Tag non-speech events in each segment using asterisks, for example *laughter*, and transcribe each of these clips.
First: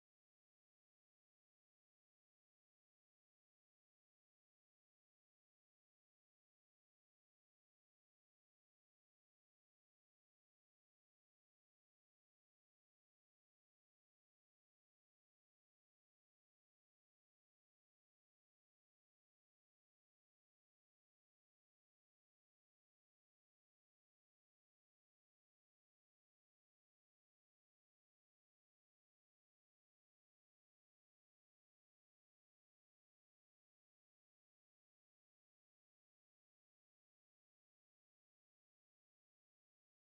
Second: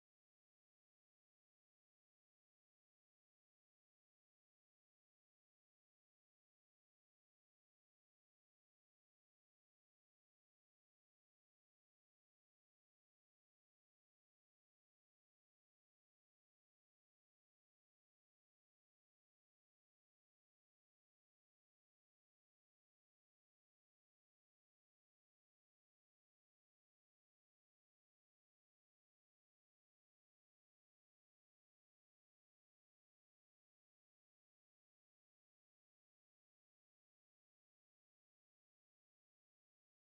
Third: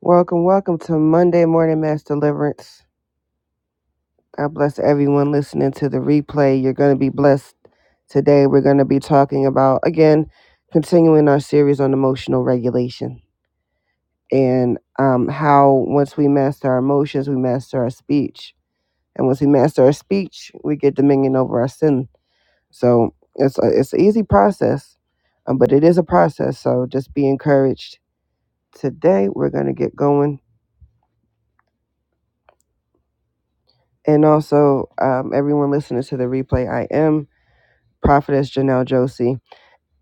Welcome, welcome to Monday Morning Mass Deliverance. God bless everyone listening to the replay. You're going to be blessed today. We're going to be talking about, again, continuing our series on emotional regulation and um, how once we master our emotions, we master our speech. And once we master our speech, we get dominion over our sin. So it's, a, it's an easy process, um, but it is a process. So just be encouraged. Today, we're going to get going And also, um, everyone listening to the replay, I am Prophetess Janelle Josie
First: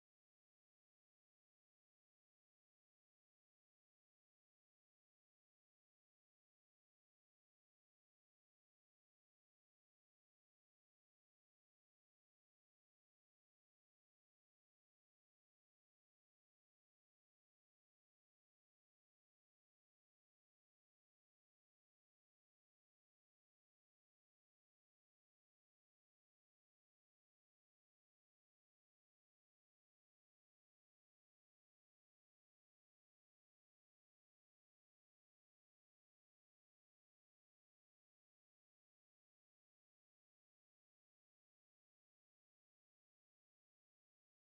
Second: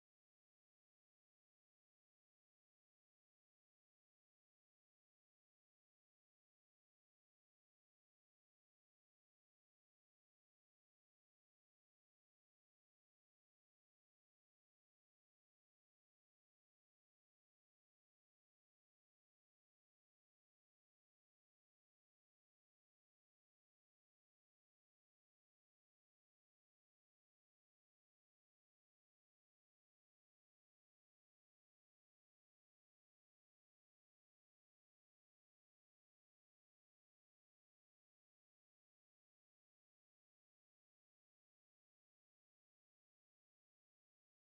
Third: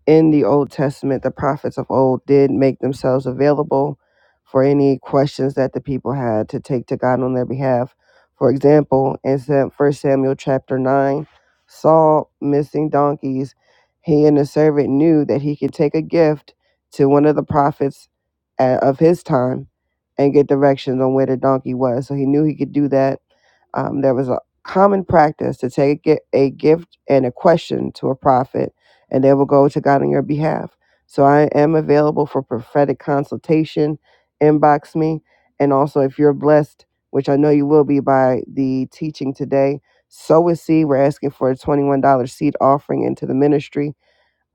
in the Old Testament, the prophets of old did make themselves available for any questions that the people had to take to God on their behalf. For example, in First Samuel chapter 9, Saul missing donkeys, he and the servant knew that he could take a gift to one of the prophets uh, of his time and get directions on where the donkey was. So he knew he could do that. Um, there was a common practice to take a a gift and a question to a prophet and they will go to God on your behalf. So I am available for prophetic consultation. Inbox me. And also, if you're blessed, which I know you will be by the teaching today, sow a seed. We're asking for a $21 seed offering into the ministry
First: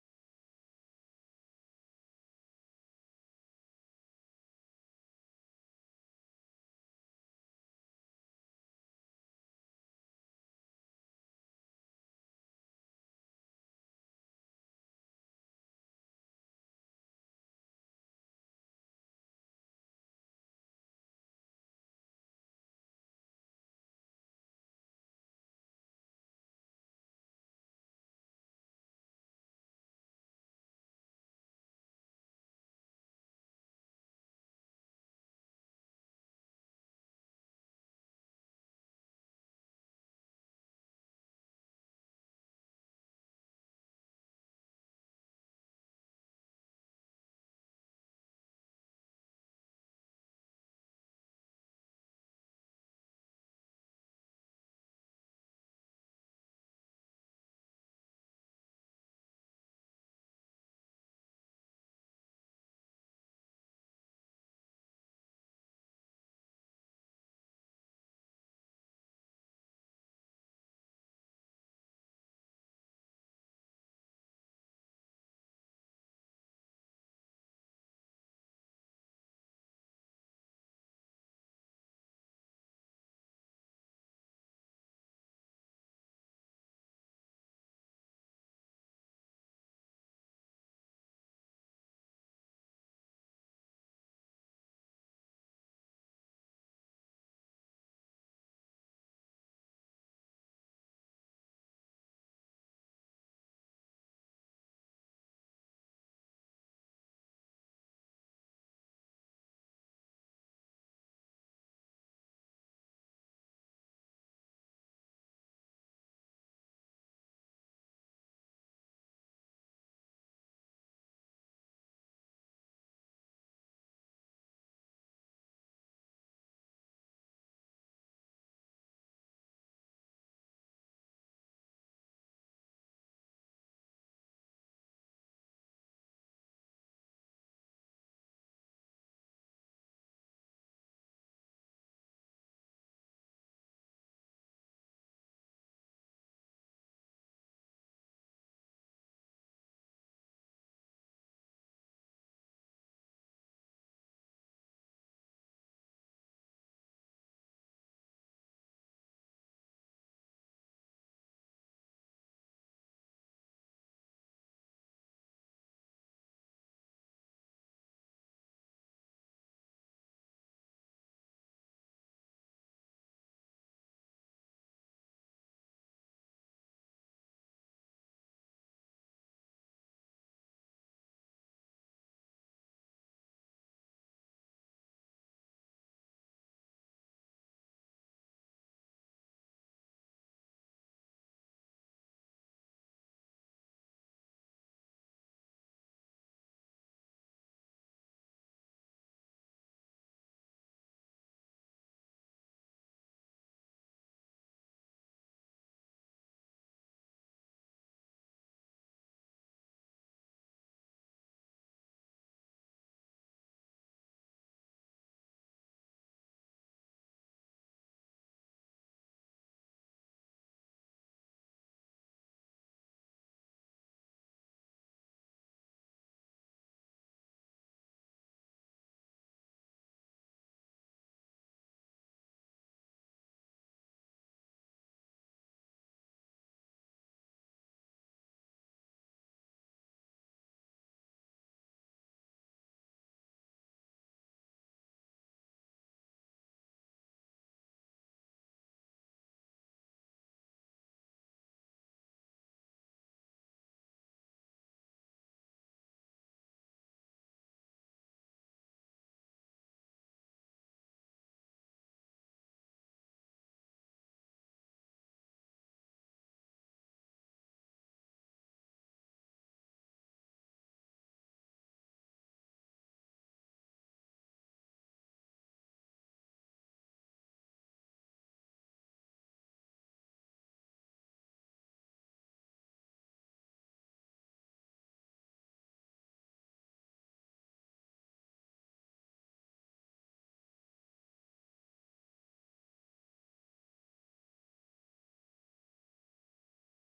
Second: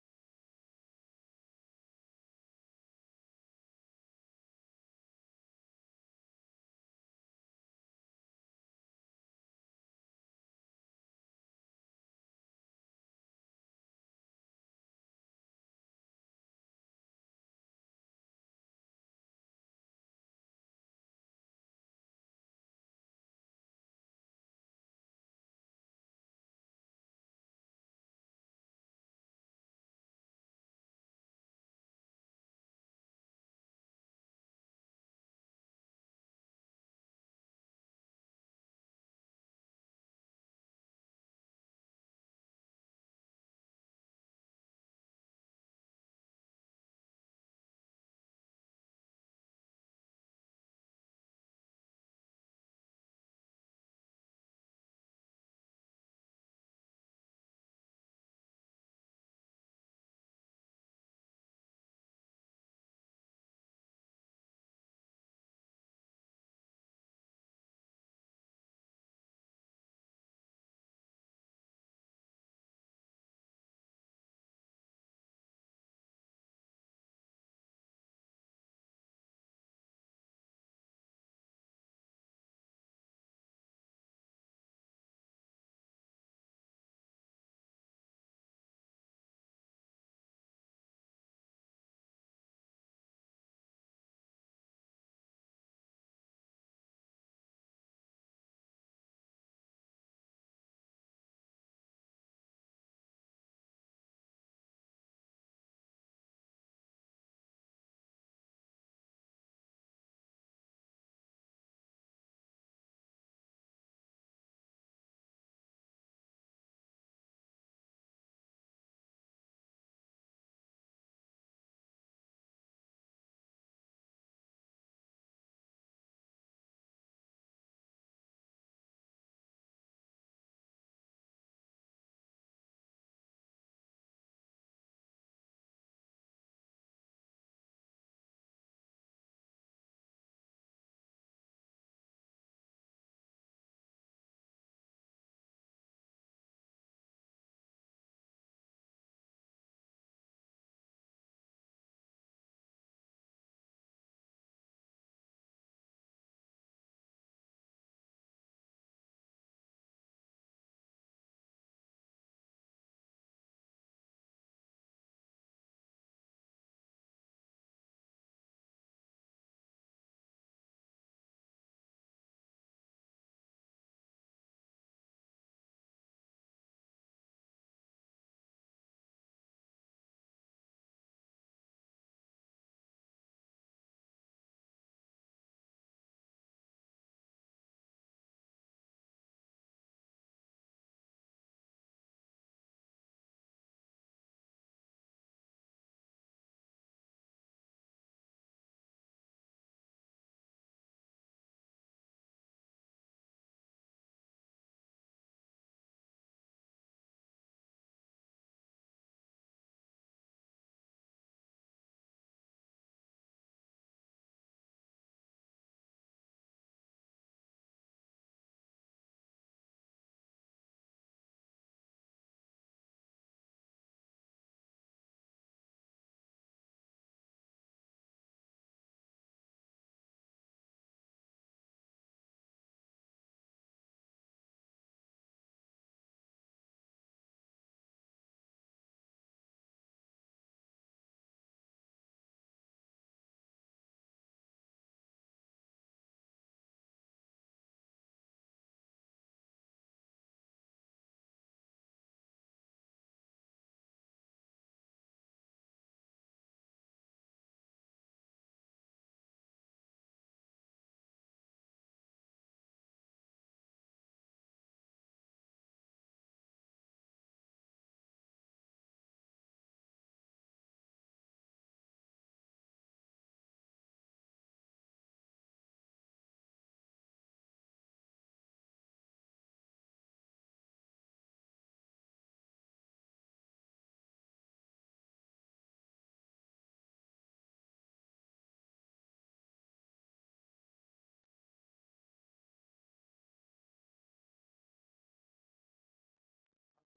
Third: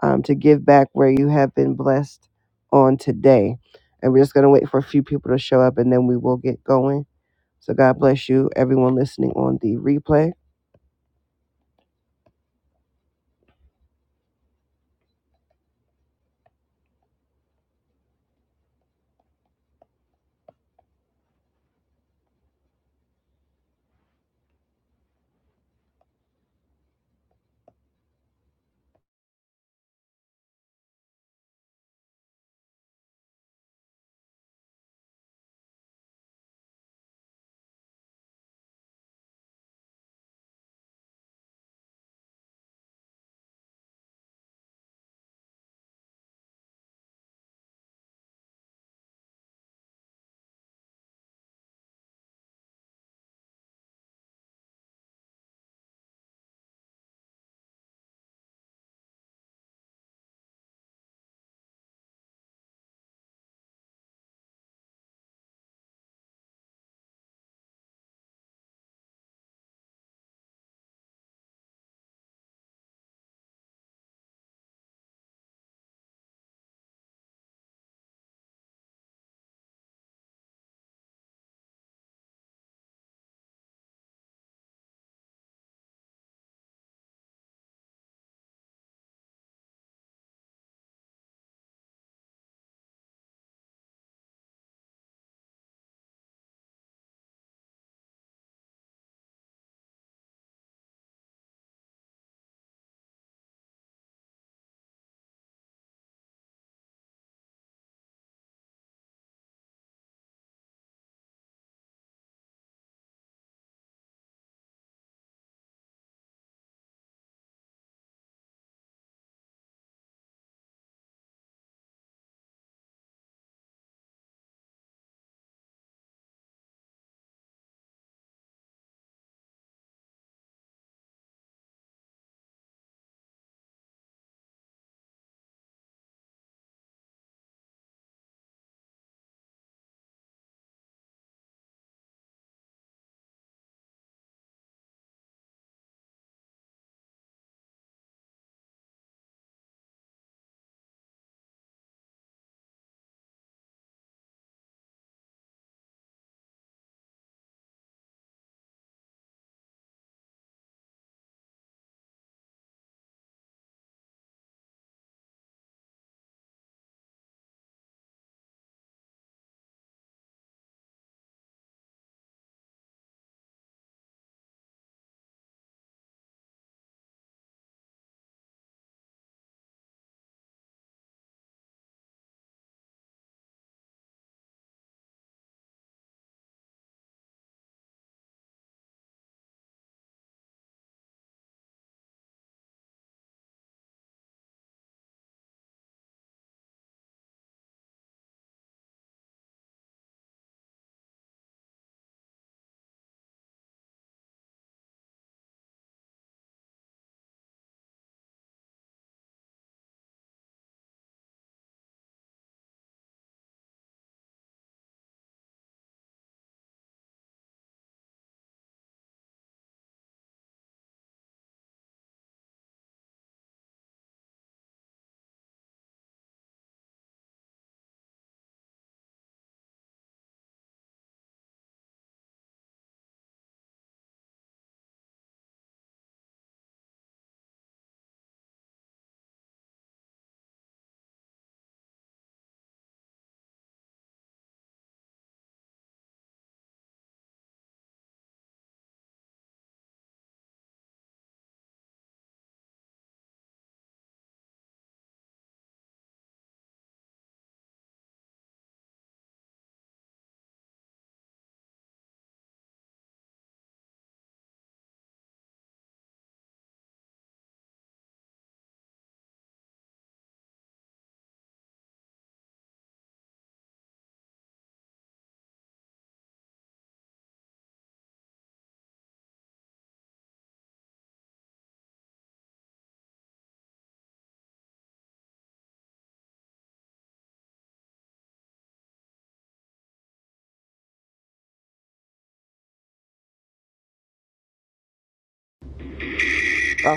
um, to give back where you have been blessed on today. And we're just going to wait for a few people to show up and then we will get going. So God bless you, everyone listening on the replay.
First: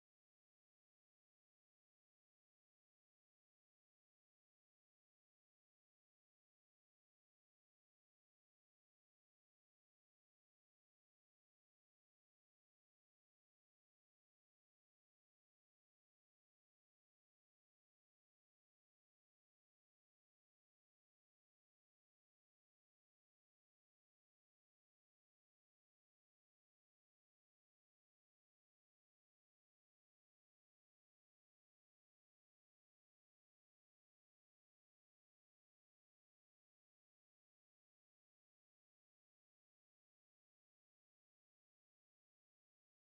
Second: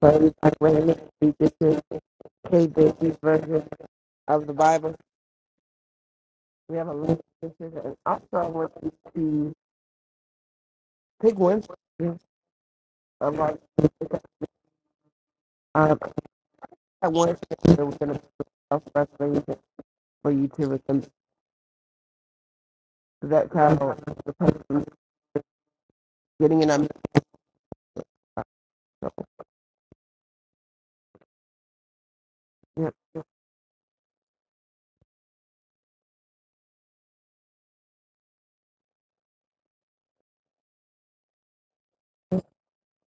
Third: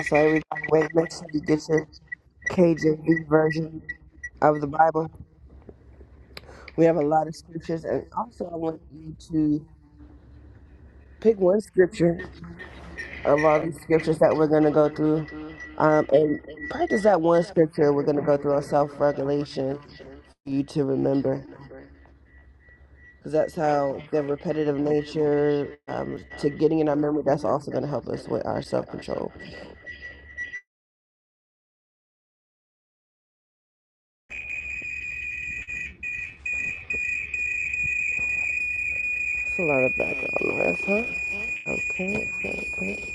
So, every we're way, going to make sure read you this get is your the KJV KJV version version of the of the Bible. Bible. We We have a have a link lot of to this, is- scriptures, and and also I also I want want you you to to pick pick one one scripture scripture of of our all these scriptures that we're going to go through, um, um, and practice I that want one you to we're scripture we're going going to to go through on of frustration self-regulation for for you to you to remember. remember, because That that's how how the the repetitive person nature um, to getting in. getting in I'm our memory. That's also going to help us with our self-control. yeah. It's a lot of background noise, huh? Okay, okay, okay.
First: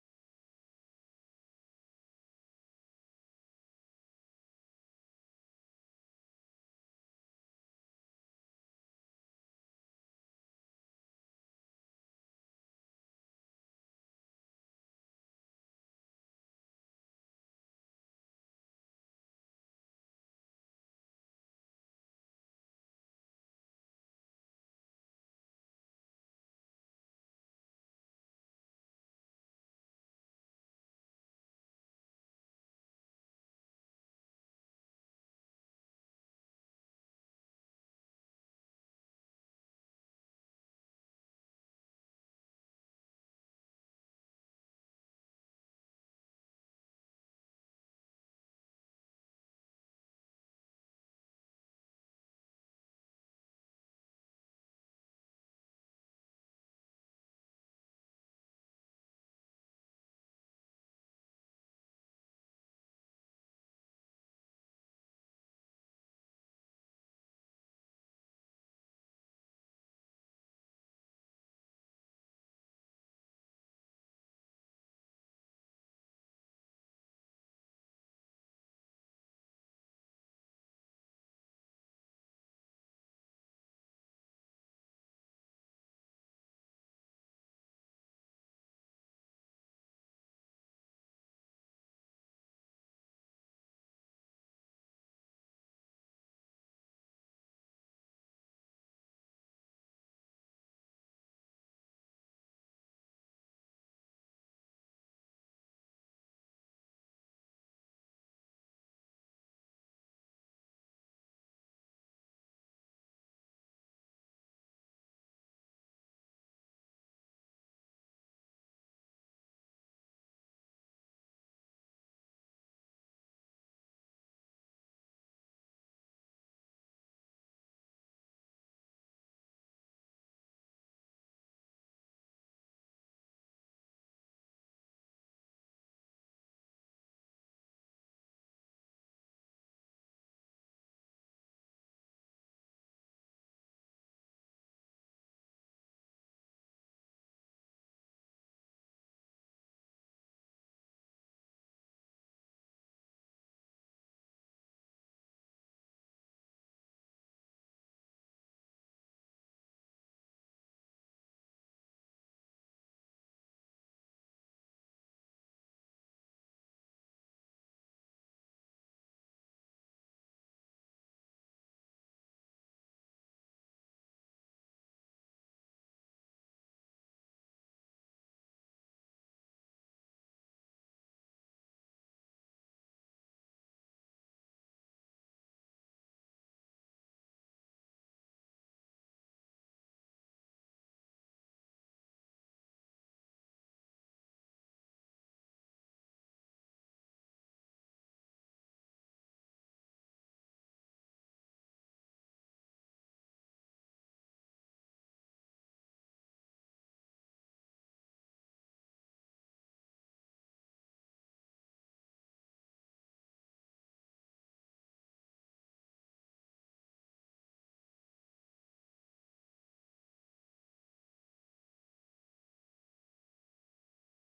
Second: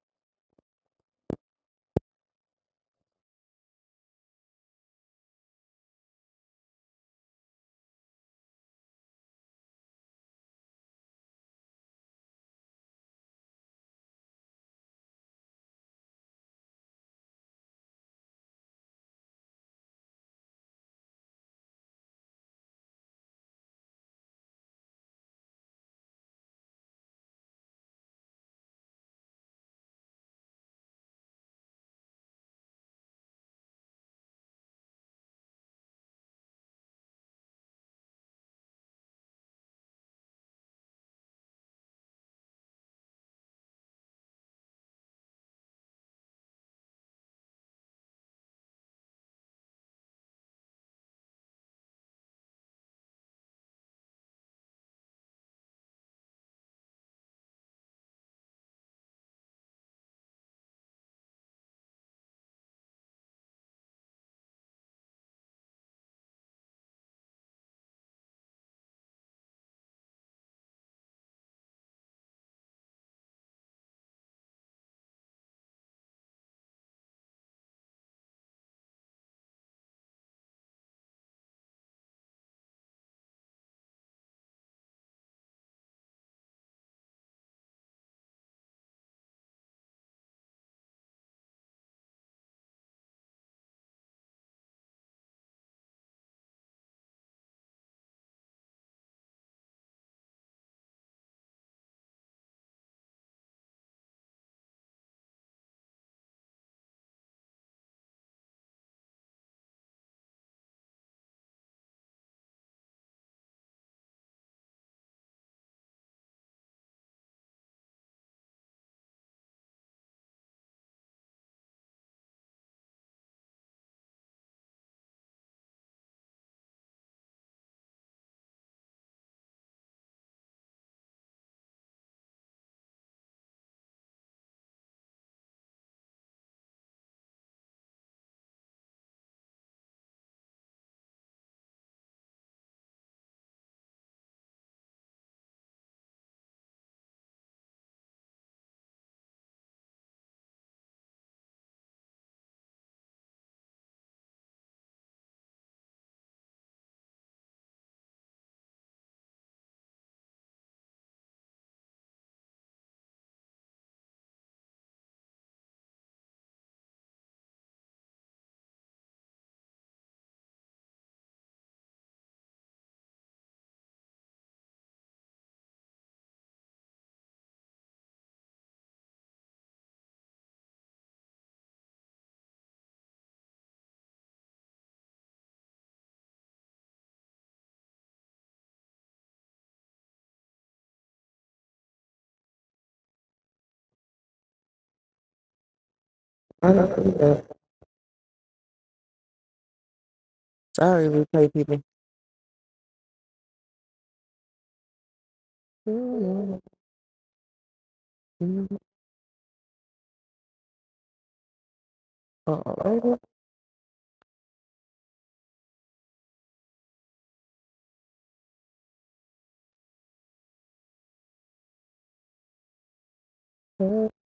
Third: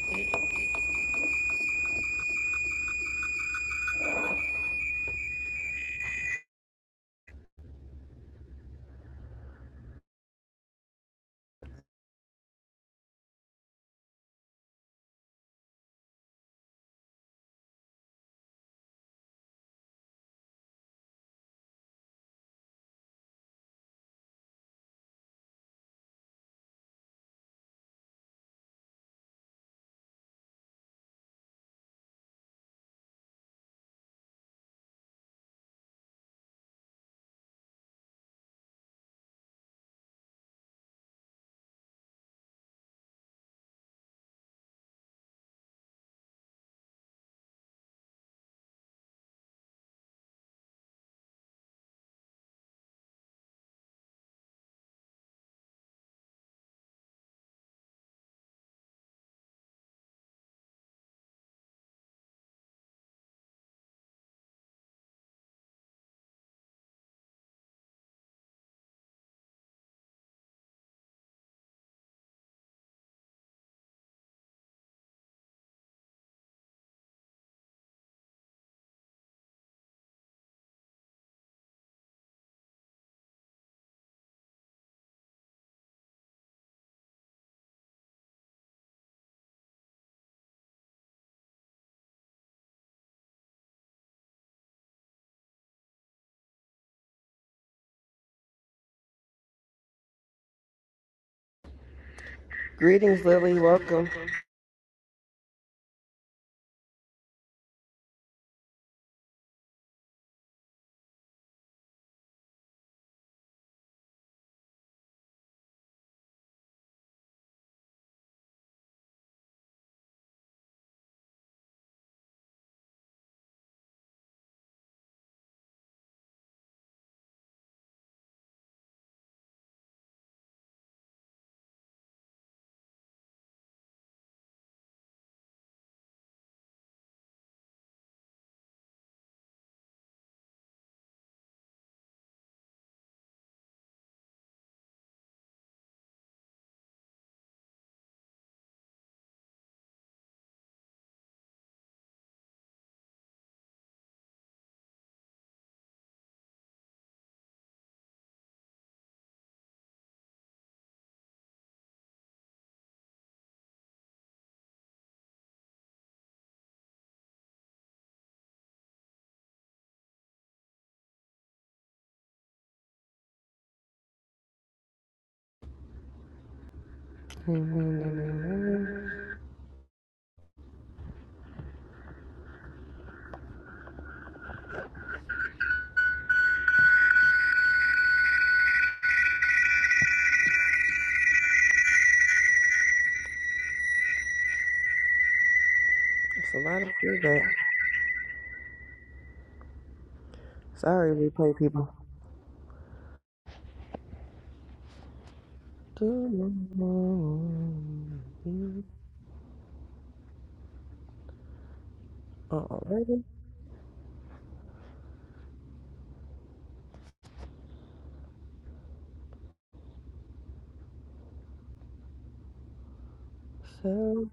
Greetings, Lily. Welcome. It's a I lot of don't see feedback. that. sorry, Sorry, we play replay people. people. Alrighty. So,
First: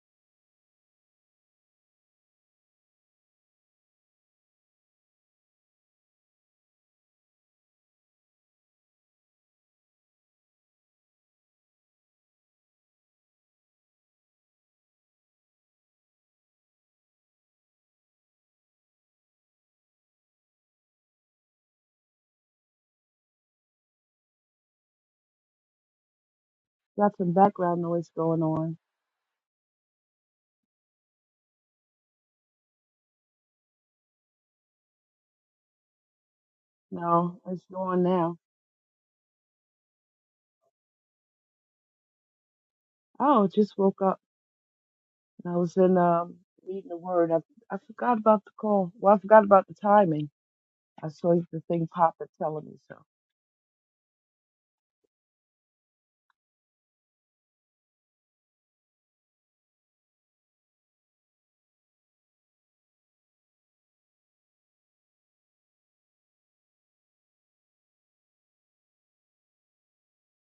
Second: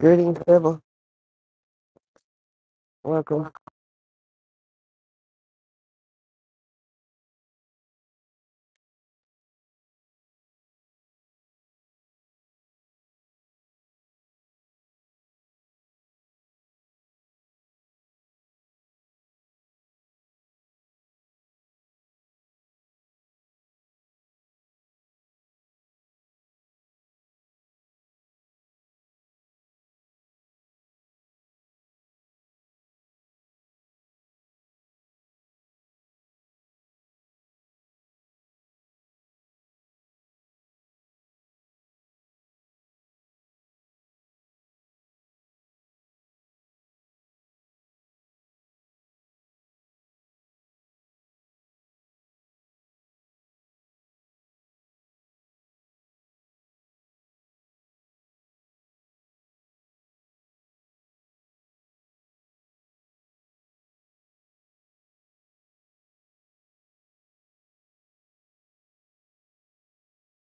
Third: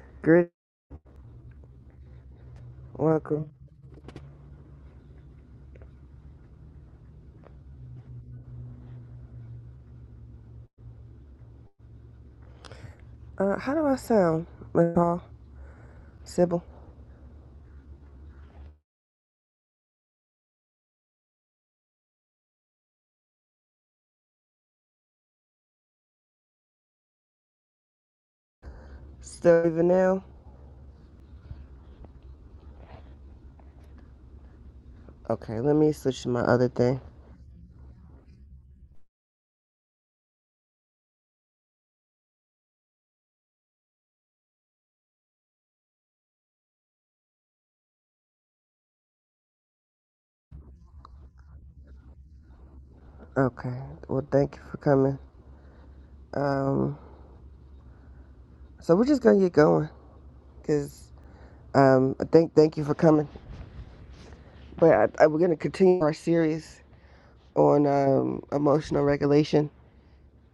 Greetings, Grit, devil. Welcome. welcome. Uh, how do I sound? Like Paul, Sybil, Got some background noise going on. Stevie Vanell? Okay, let me switch to my other thing. No, it's going now. Oh, just woke up. and I was in um reading the word. I I forgot about the call. Well, I forgot about the timing. I saw the thing pop up telling me so. Okay, well, thank you for coming. Um, so we're just gonna get going, cause um, I thank thank you for coming. But I, I, we're gonna continue our series on um, emotional regulation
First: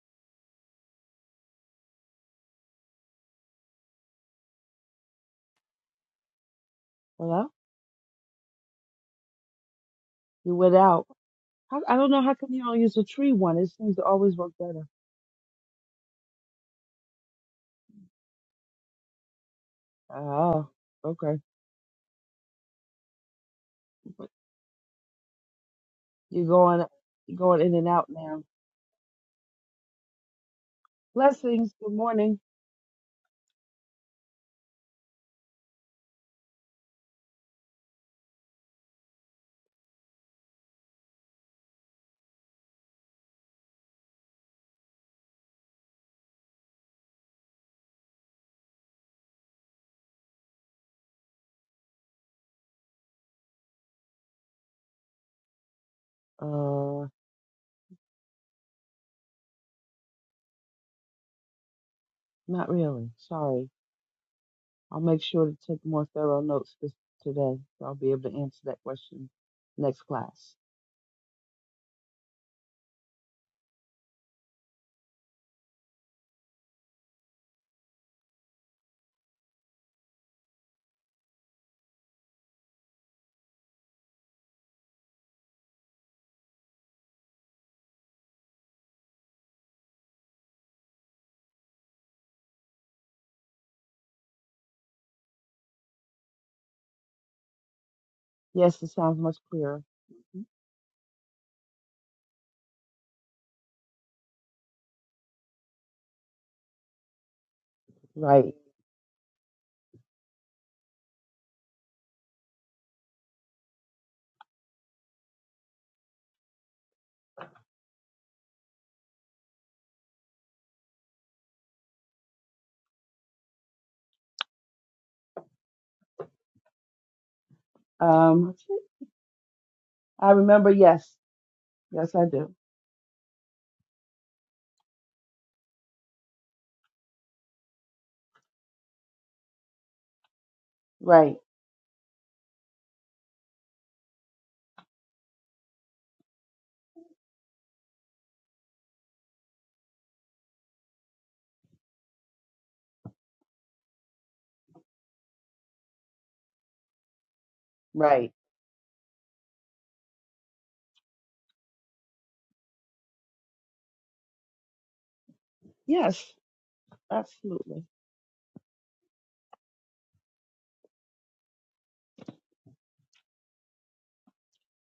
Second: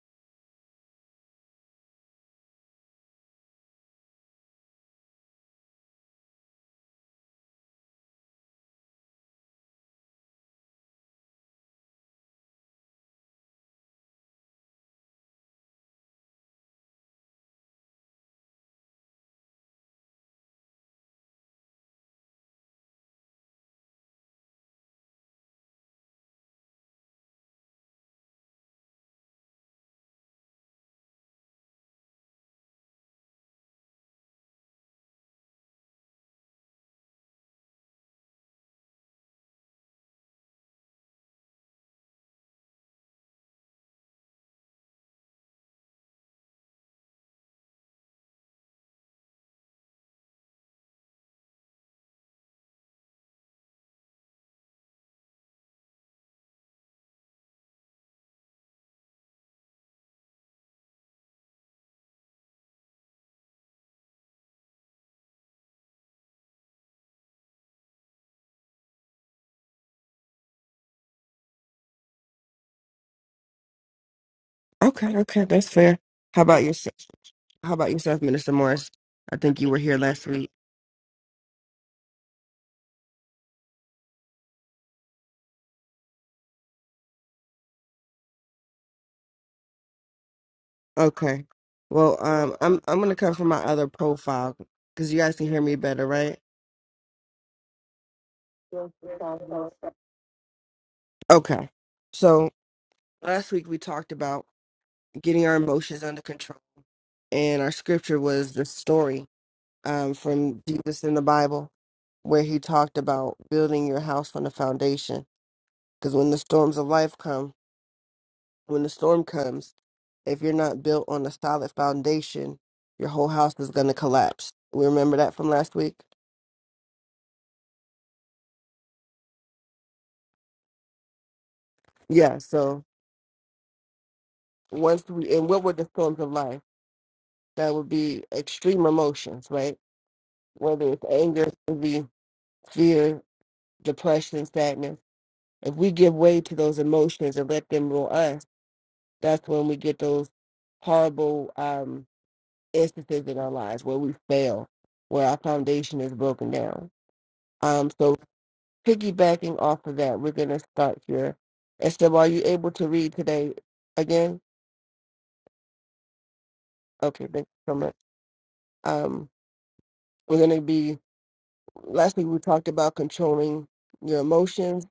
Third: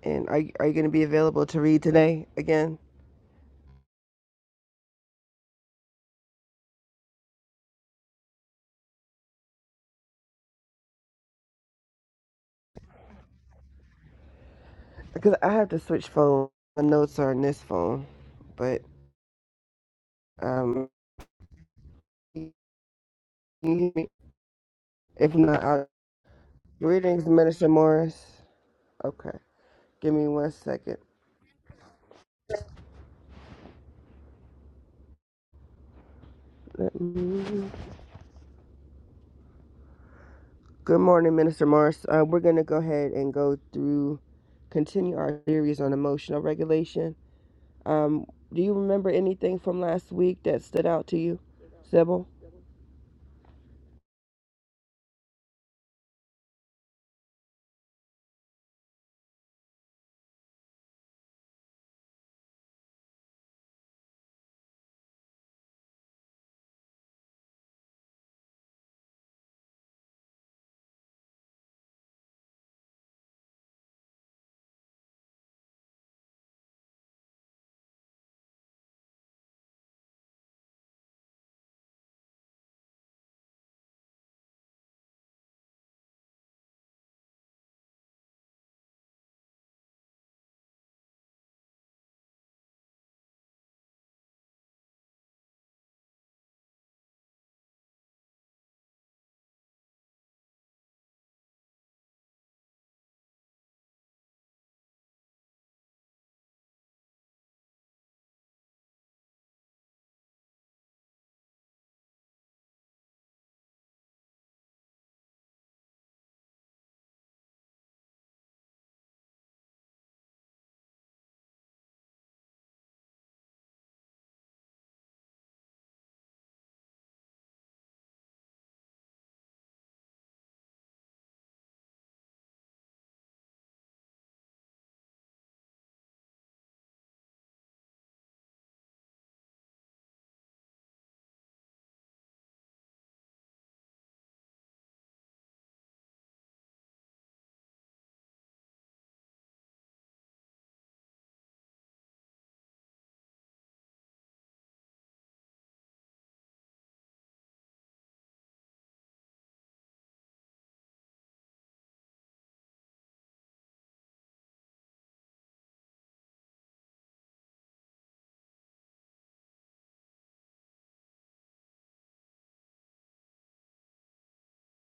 And are are you going to be available to read today again? Hello? You went out. How, I don't know how come you don't use the tree one. It seems to always work better. Because I have to switch phone. My notes are on this phone, but Oh, um, okay. if not, i You're going greetings, you're going Minister in and out Morris. now. Okay, give me one second. Blessings. Good morning. Let me- Good morning, Minister Morris. Uh, we're going to go ahead and go through, continue our series on emotional regulation. Um, do you remember anything from last week that stood out to you, Sybil? Uh, not really. Sorry. I'll make sure to take more thorough notes this, today, so I'll be able to answer that question next class. Okay, okay, that's fair. How about yourself? How about yourself, Minister Morris? I think you were here last week. Okay. Well, um, I'm I'm gonna come from my other profile because you guys can hear me better, right? Yes, it sounds much clearer. Okay. So last week we talked about getting our emotions under control, and our scripture was Right. the story um, from Jesus in the Bible where he talked about building your house on a foundation. Because when the storms of life come, When the storm comes, if you're not built on a solid foundation, your whole house is going to collapse. We remember that from last week? Um, I remember. Yes. Yes, I Yeah. do. So, once we, and what were the storms of life? That would be extreme emotions, right? Whether it's Right. anger, envy, fear, depression, sadness. If we give way to those emotions and let them rule us, that's when we get those horrible um, instances in our lives where we fail, where our foundation is broken down. Um, so Right. piggybacking off of that, we're going to start here. Esther, are you able to read today again? Yes. Okay, thank you so Absolutely. much. Um, we're going to be, last week we talked about controlling your emotions,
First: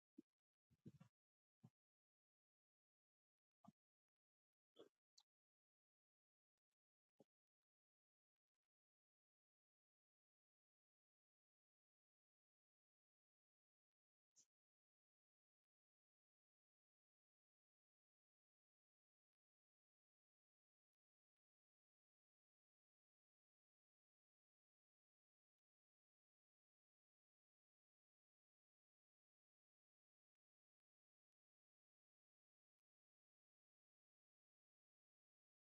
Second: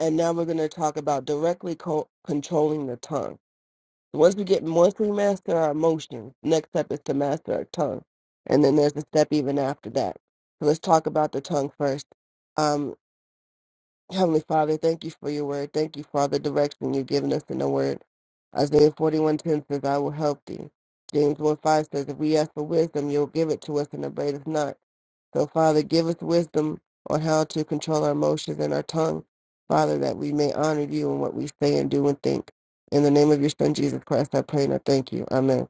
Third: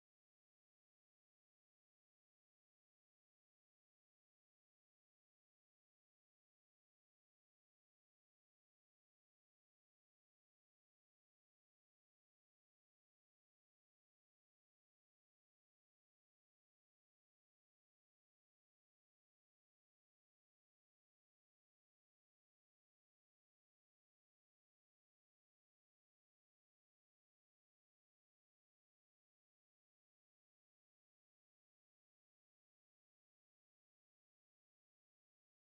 and now we're going to talk about directly co- controlling the tongue. Once we get, once we master our emotions, next step is to master our tongue. And then there's a step even after that. So let's talk about the tongue first. Um, Heavenly Father, thank you for your word. Thank you for all the direction you've given us in the word. Isaiah 41:10 says, I will help thee. James 1 5 says, If we ask for wisdom, you'll give it to us and abate us not. So, Father, give us wisdom on how to control our emotions and our tongue, Father, that we may honor you in what we say and do and think. In the name of your Son, Jesus Christ, I pray and I thank you. Amen.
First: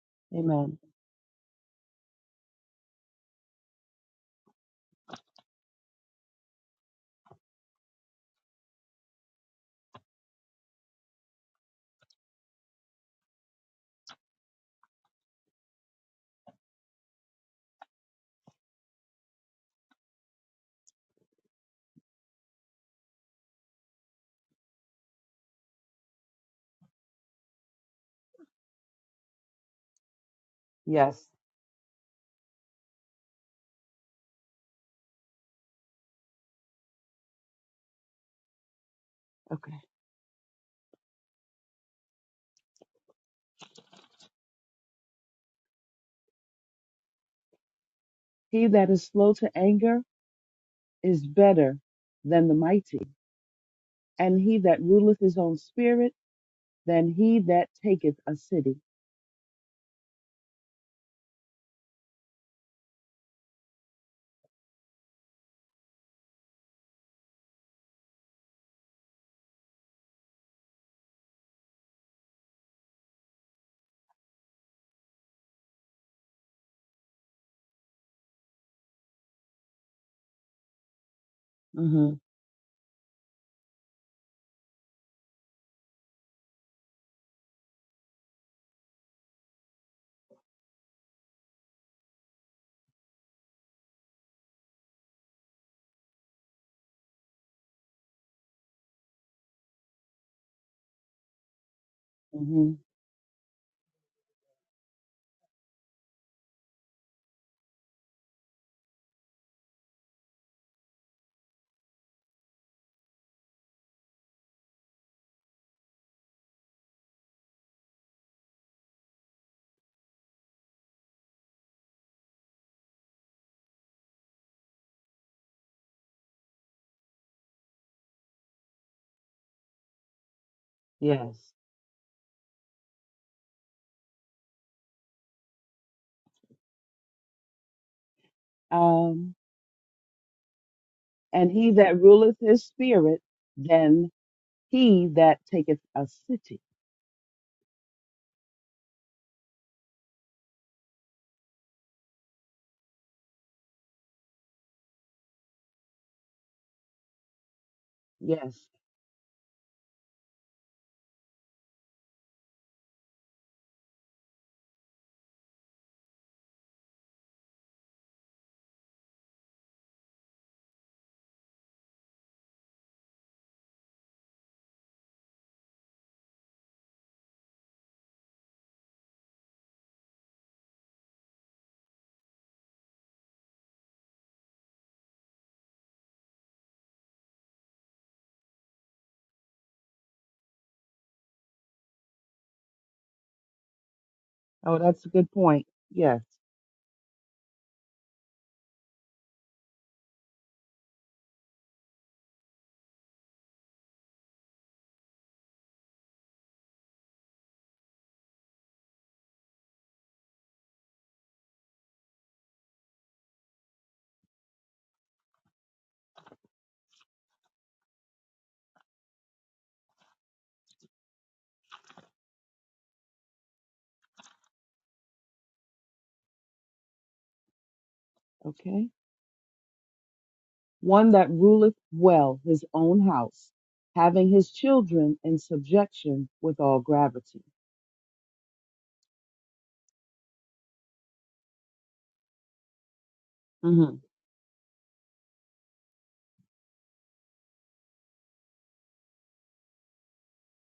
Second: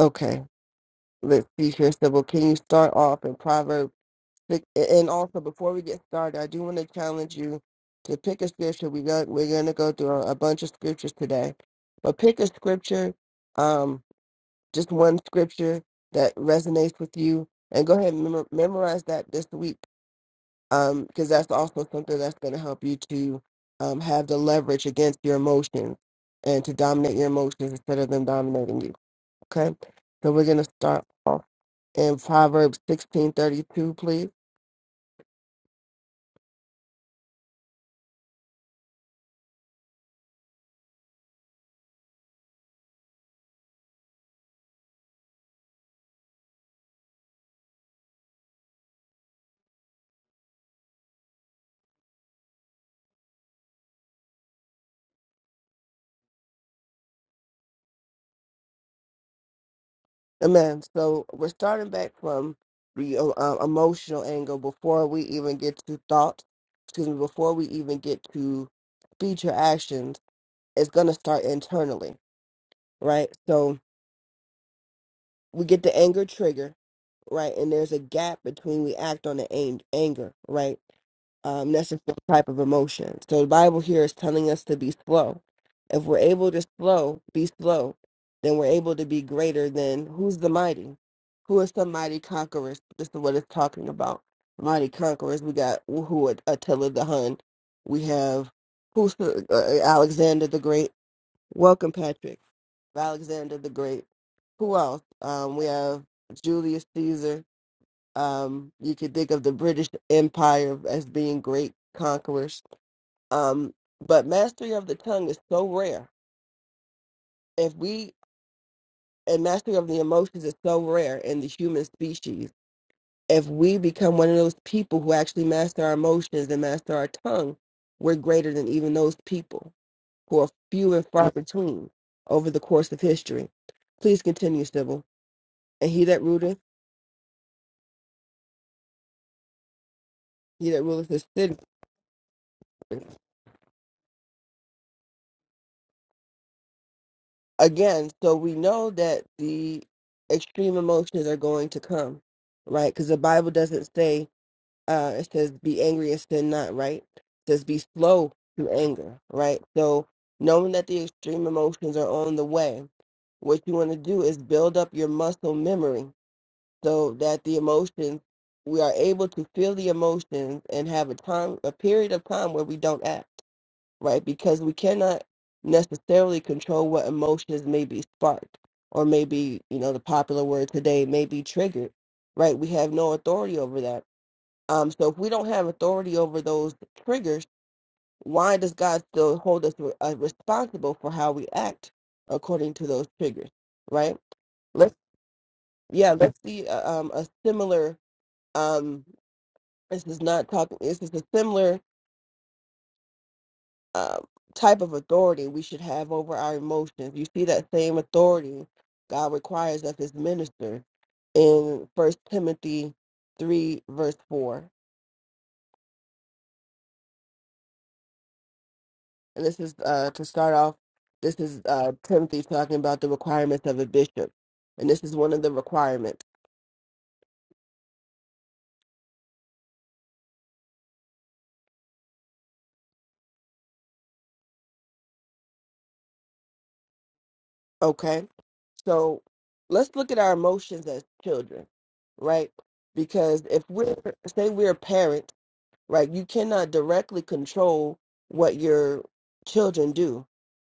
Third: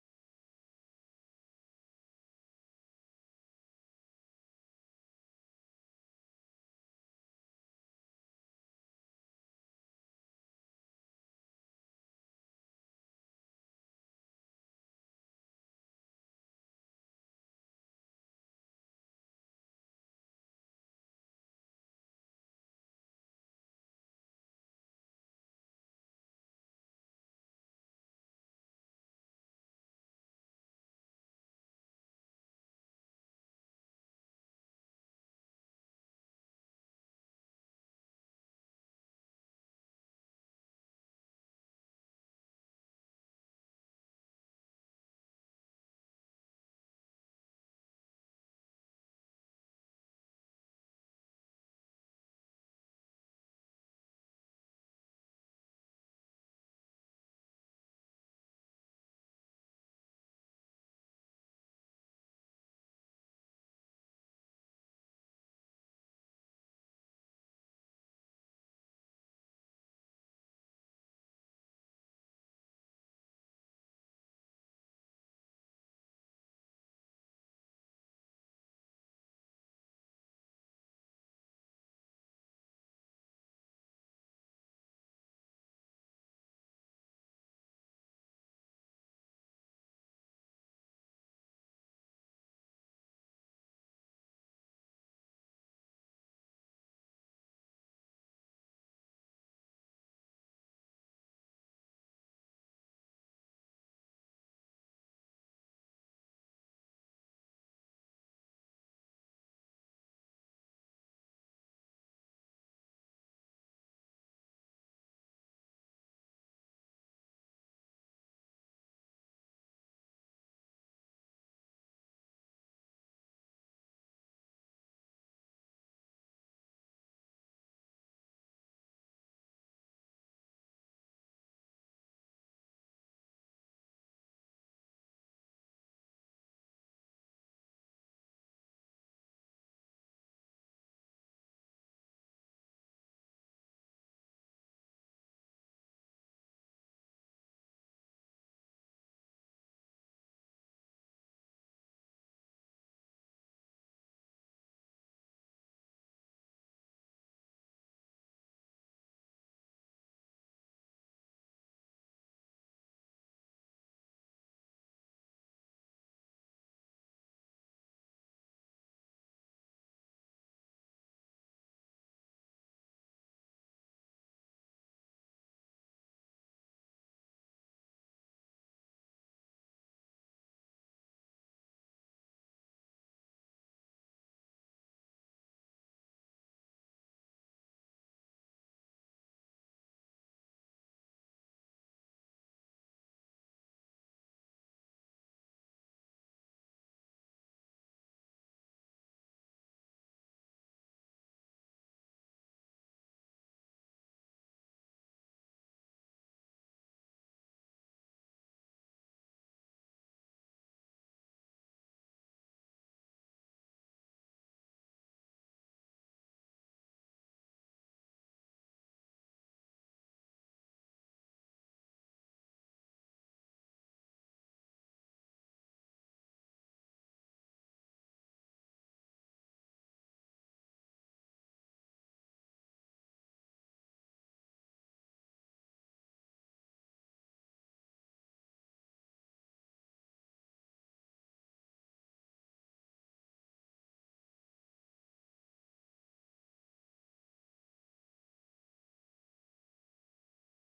Okay, Amen. let's see here, Sybil. Can you start off in Proverbs? Pick, and also, before we get started, I do want to challenge you to pick a scripture. We got we're going to go through a, a bunch of scriptures today, but pick a scripture, um, just one scripture that resonates with you, and go ahead and memor- memorize that this week, um, because that's also something that's going to help you to um, have the leverage against your emotions and to dominate your emotions instead of them dominating you. Okay, so we're going to start. Yes. off and Proverbs 16:32, please? Okay. He that is slow to anger is better than the mighty, and he that ruleth his own spirit than he that taketh a city. Amen. So we're starting back from the uh, uh, emotional angle before we even get to thoughts, excuse me, before we even get to speech or actions, it's going to start internally, right? So we get the anger trigger, right? And there's a gap between we act on the ang- anger, right? Um, that's a Mm-hmm. different type of emotion. So the Bible here is telling us to be slow. If we're able to slow, be slow, then we're able to be greater than who's the mighty? Who is the mighty conquerors? This is what it's talking about. Mighty conquerors. We got who At- Attila the Hun. We have who's the, uh, Alexander the Great. Welcome, Patrick. Mm-hmm. Alexander the Great. Who else? Um, we have Julius Caesar. Um, you could think of the British Empire as being great conquerors. Um, but mastery of the tongue is so rare. If we and mastery of the emotions is so rare in the human species. If we become one of those people who actually master our emotions and master our tongue, we're greater than even those people who are few and far Yes. between over the course of history. Please continue, Sybil. And he that ruled Um. He that ruleth his and city. he that ruleth his spirit than he that taketh a city. Again, so we know that the extreme emotions are going to come, right? Because the Bible doesn't say, uh, it says, be angry and sin not, right? It says, be slow Yes. to anger, right? So knowing that the extreme emotions are on the way, what you want to do is build up your muscle memory so that the emotions, we are able to feel the emotions and have a time, a period of time where we don't act right? Because we cannot necessarily control what emotions may be sparked or maybe, you know, the popular word today may be triggered, right? We have no authority over that. Um, so if we don't have authority over those triggers, why does God still hold us re- uh, responsible for how we act according to those triggers, right? Oh, Let's, that's a good point. yeah, Yes. let's see uh, um, a similar, um, this is not talking, this is a similar um, type of authority we should have over our emotions. You see that same authority God requires of his minister in First Timothy 3, verse 4. And this is uh, to start off, this is uh, Timothy talking about the requirements of a bishop. And this is one of the requirements. Okay. One that ruleth well his own house, having his children in subjection with all gravity. Okay. So let's look at our emotions as children, right? Because if Mm-hmm. we're, say, we're parents, right, you cannot directly control what your children do.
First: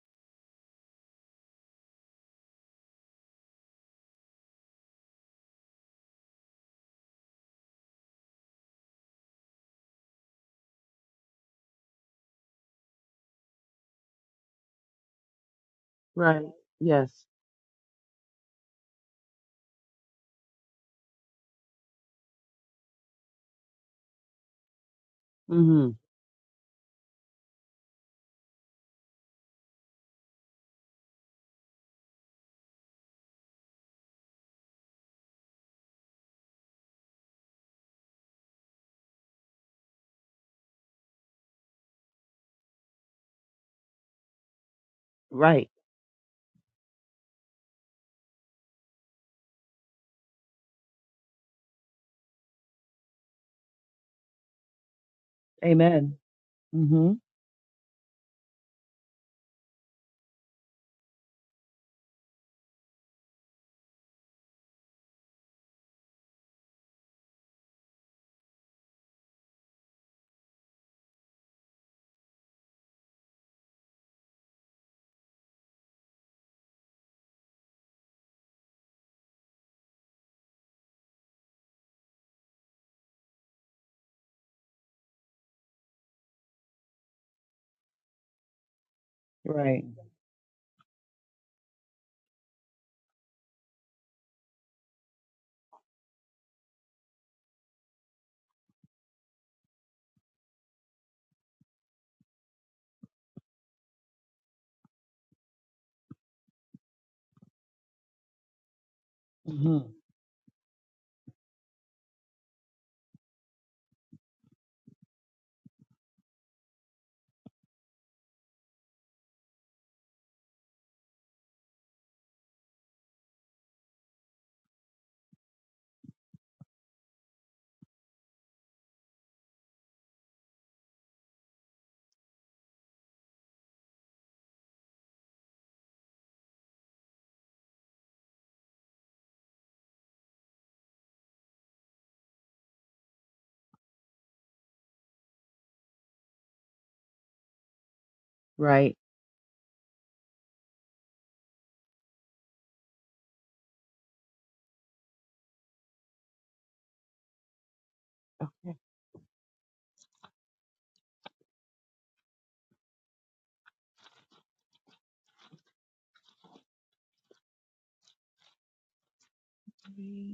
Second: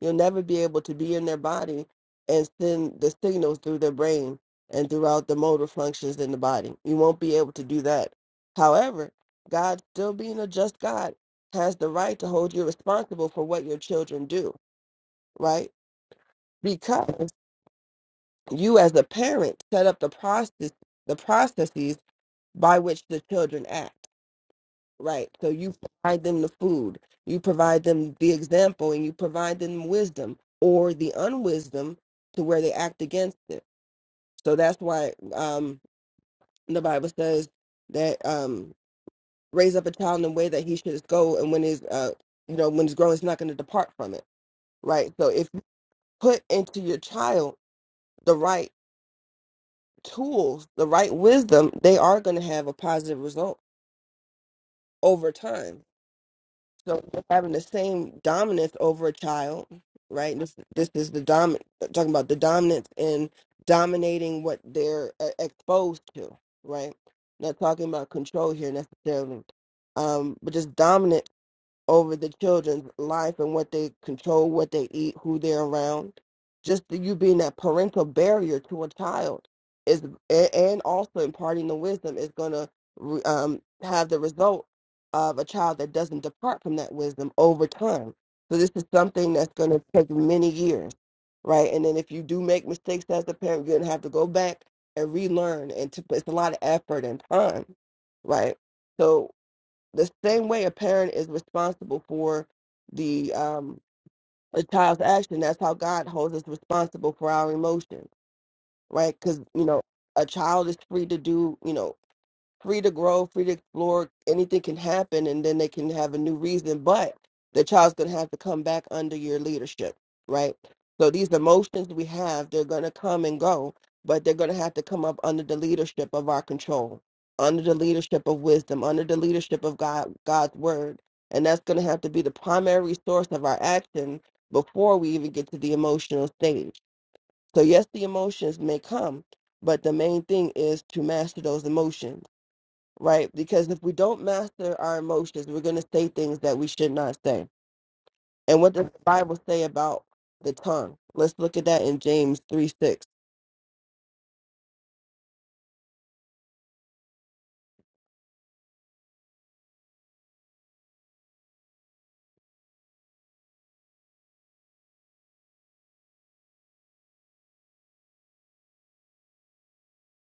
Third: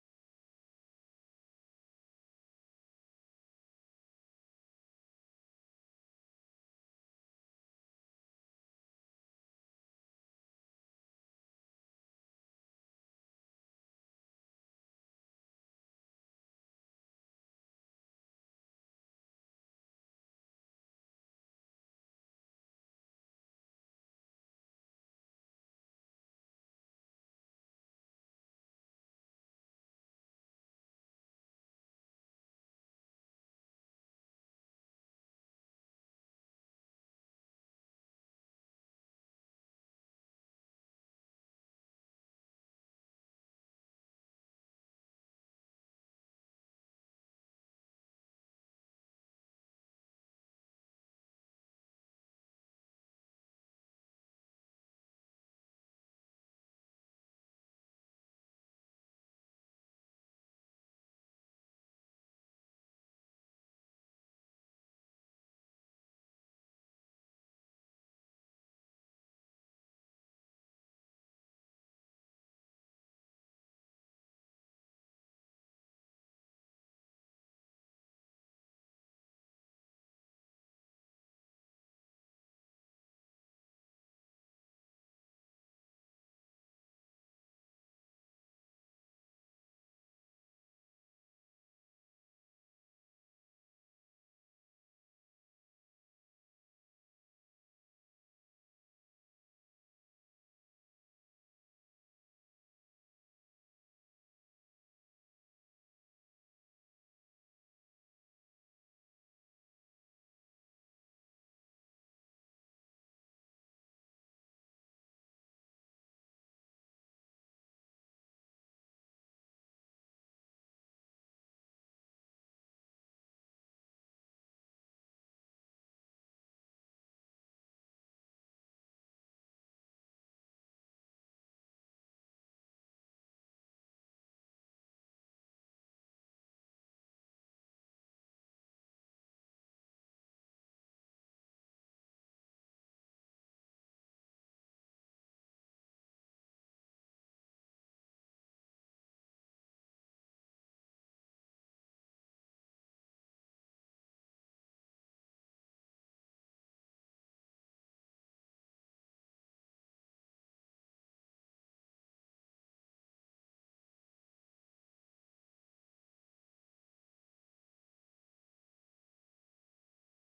You'll never be able to be in their body and send the signals through their brain and throughout the motor functions in the body. You won't be able to do that. However, God, still being a just God, has the right to hold you responsible for what your children do, right? Right. Yes. Because you as a parent set up the process the processes by which the children act right so you Mm-hmm. provide them the food you provide them the example and you provide them wisdom or the unwisdom to where they act against it so that's why um the bible says that um raise up a child in the way that he should go and when he's uh you know when he's grown he's not going to depart from it right so if you Right. put into your child the right tools, the right wisdom, they are going to have a positive result over time. Amen. So Mm-hmm. you're having the same dominance over a child, right? This this is the dom talking about the dominance in dominating what they're uh, exposed to, right? Not talking about control here necessarily, um, but just dominance over the children's life and what they control, what they eat, who they're around. Just the- you being that parental barrier to a child is, a- and also imparting the wisdom is going to um, have the result of a child that doesn't depart from that wisdom over time. So this is something that's going to Right. take many years, right? And then if you do make mistakes as a parent, you're going to have to go back and relearn, and to, it's a lot of effort and time, right? So the same way a parent is responsible for the um a child's action that's how god holds us responsible for our emotions right because you Mm-hmm. know a child is free to do you know free to grow, free to explore. Anything can happen, and then they can have a new reason. But the child's going to have to come back under your leadership, right? So these emotions we have, they're going to come and go, but they're going to have to come up under the leadership of our control, under the leadership of wisdom, under the leadership of God, God's word, and that's going to have to be the primary source of our action before we even get to the emotional stage. So yes, the emotions may come, but the main thing is to master those emotions right? Because if we don't master our emotions, we're going to say things that we should not say. And what does the Right. Bible say about the tongue? Let's look at that in James 3 6. Okay.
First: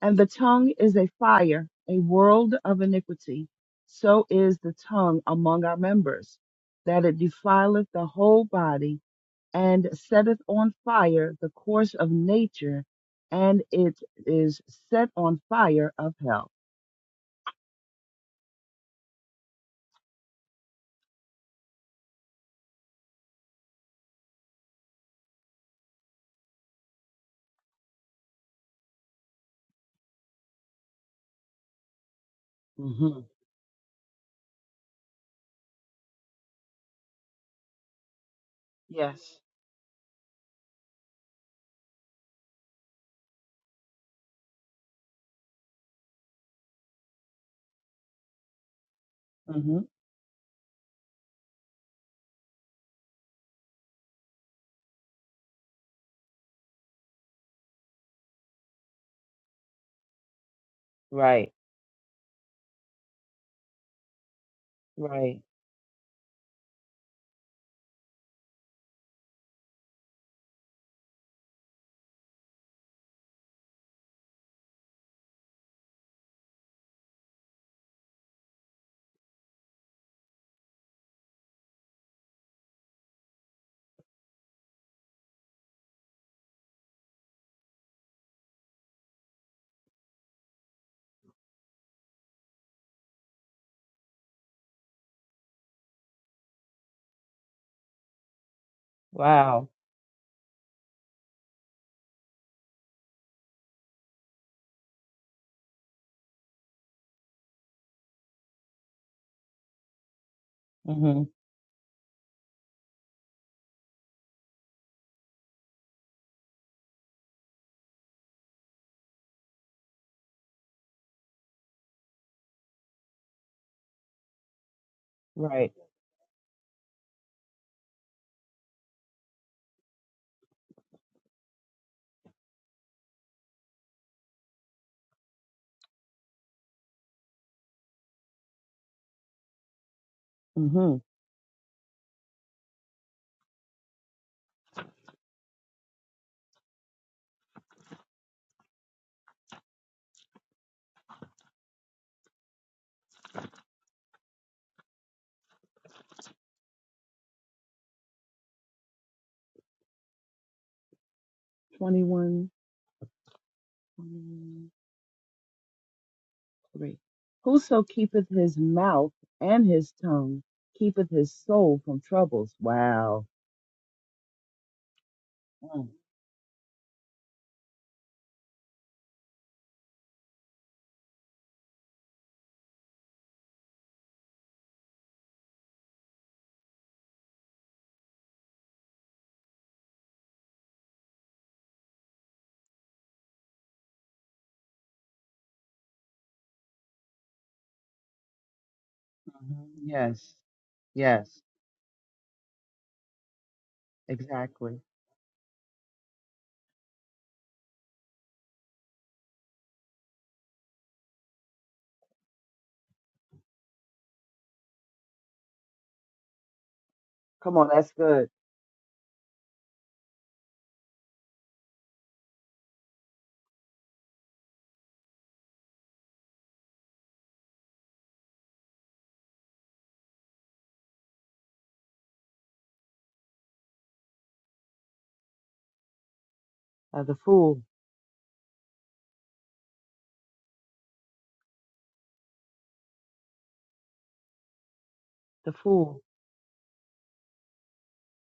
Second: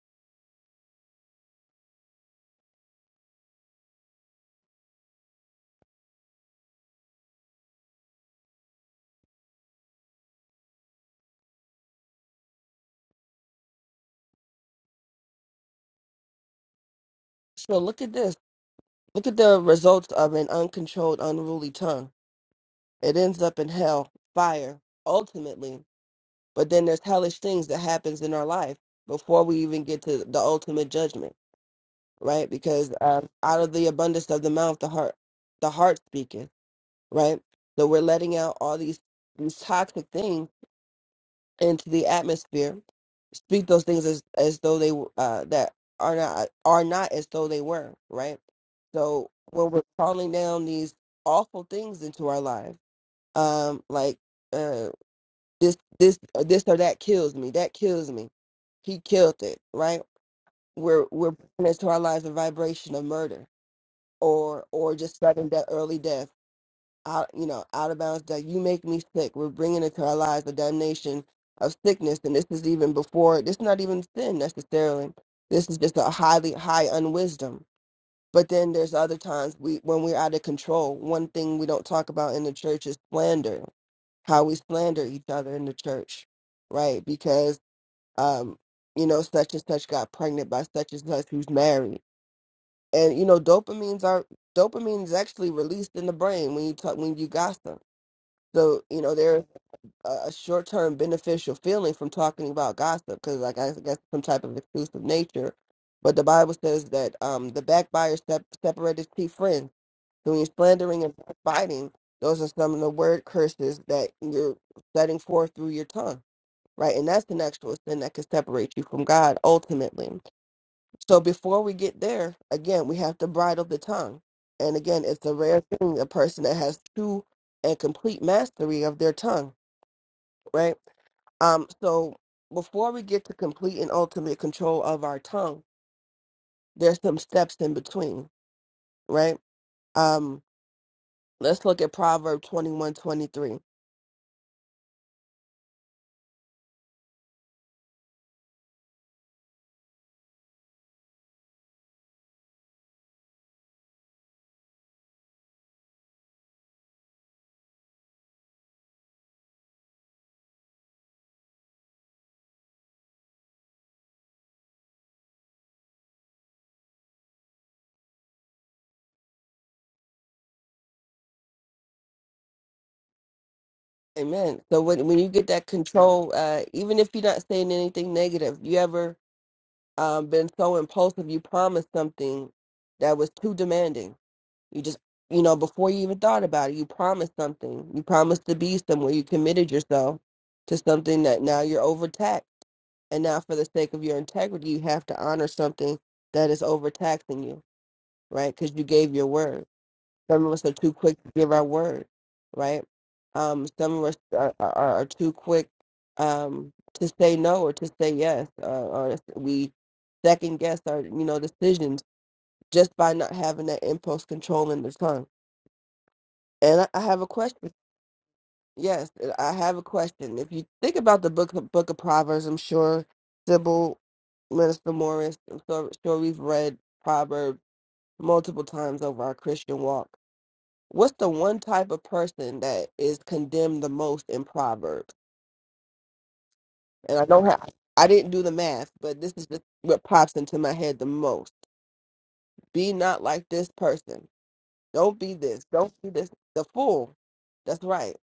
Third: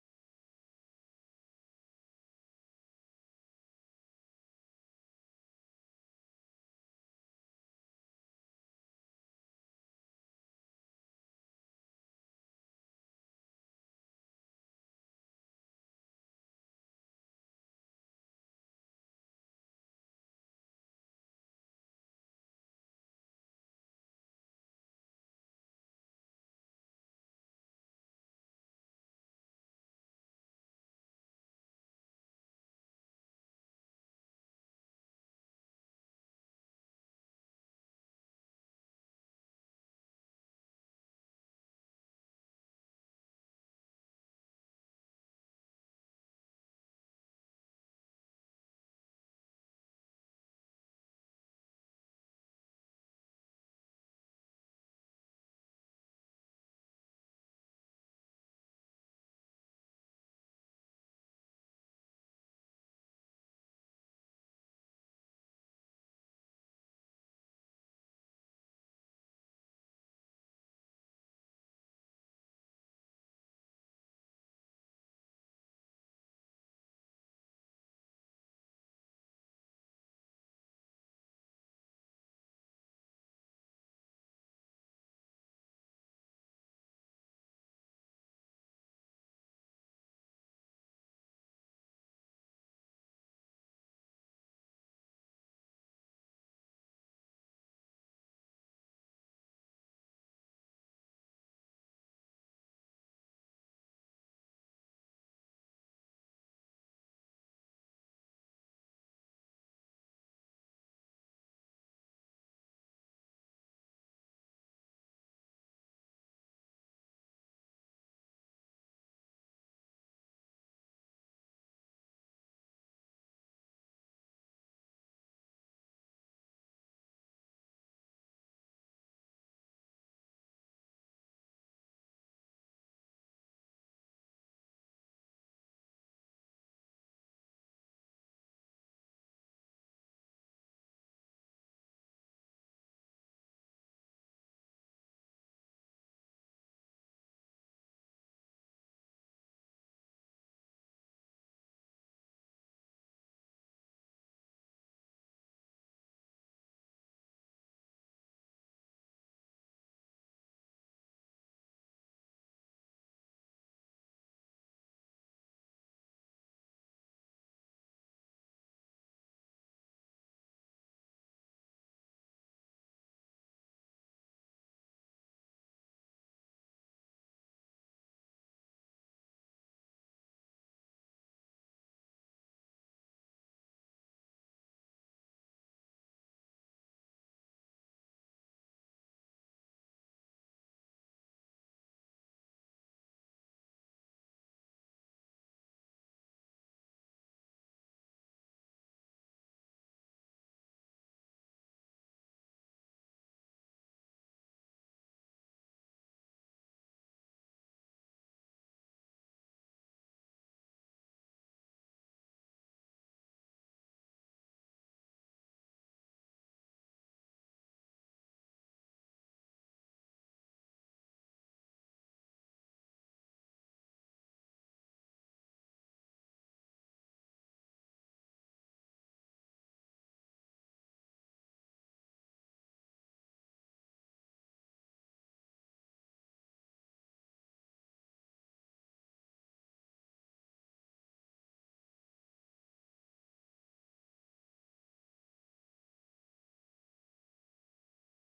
And the tongue is a fire, a world of iniquity. So is the tongue among our members, that it defileth the whole body, and setteth on fire the course of nature, and it is set on fire of hell. So look at this. Look at the results of an uncontrolled, unruly tongue. It ends up in hell, fire, ultimately. But then there's hellish things that happens in our life before we even get to the ultimate judgment, right? Because hmm um, out of the abundance of the mouth, the heart, the heart speaketh right? So we're letting out all these Yes. these toxic things into the atmosphere. Speak those things as as though they w- uh that are not are not as though they were, right? So when hmm we're calling down these awful things into our lives, um, like uh this this uh, this or that kills me, that kills me. He killed it, right? We're we're Right. putting into our lives a vibration of murder or or just Right. sudden de- early death out, you know, out of bounds, that you make me sick. We're bringing into our lives the damnation of sickness. And this is even before, this is not even sin necessarily. This is just a highly high unwisdom. But then there's other times we, when we're out of control, one thing we don't talk about in the church is slander, how we slander each other in the church, right? Because, um, you know, such and such got pregnant by such and such who's married. And, you know, dopamines are, dopamine is actually released in the brain when you talk, when you gossip so, you know, there's Wow. a, a short term beneficial feeling from talking about gossip because, like, I guess some type of exclusive nature. But the Bible says that um, the backbiter sep- separated chief friends. So when you're slandering and hmm backbiting, those are some of the word curses that you're setting forth through your tongue, right? And that's an actual sin that can separate you from God ultimately. So before we get there, again, we have to bridle the tongue. And again, it's a rare Right. thing, a person that has true and complete mastery of their tongue right? Um, so before we get to complete and ultimate control of our tongue, there's some steps in between, right? Um, hmm let's look at Proverb 21 23. 21. 3. Whoso keepeth his mouth and his tongue keepeth his soul from troubles. Wow. Amen. So when when you get that control, uh, even if you're not saying anything negative, you ever um, been so impulsive you promised something that was too demanding? You just, you know, before you even thought about it, you promised something. You promised to be somewhere. You committed yourself to something that now you're overtaxed. And now, for the sake of your integrity, you have to honor something that is overtaxing you, right? Because you gave your Mm-hmm. word. Yes. Some of us are too quick to Yes. give our word, right? Um, some of us are, are, Exactly. are too quick um, to say no or to say yes, uh, or we second guess our, you know, decisions just by not having that impulse control in the tongue and I I have a Come on, question. that's good. Yes, I have a question. If you think about the book, book of Proverbs, I'm sure Sybil, Minister Morris, I'm so- sure we've read Proverbs multiple times over our Christian walk. What's the one type of person that is condemned the most in Proverbs? Uh, the And I don't fool. have, I didn't do the math, but this is just what pops into my head the most. Be not like this person. Don't be The this. Don't fool. be this. The fool. That's right.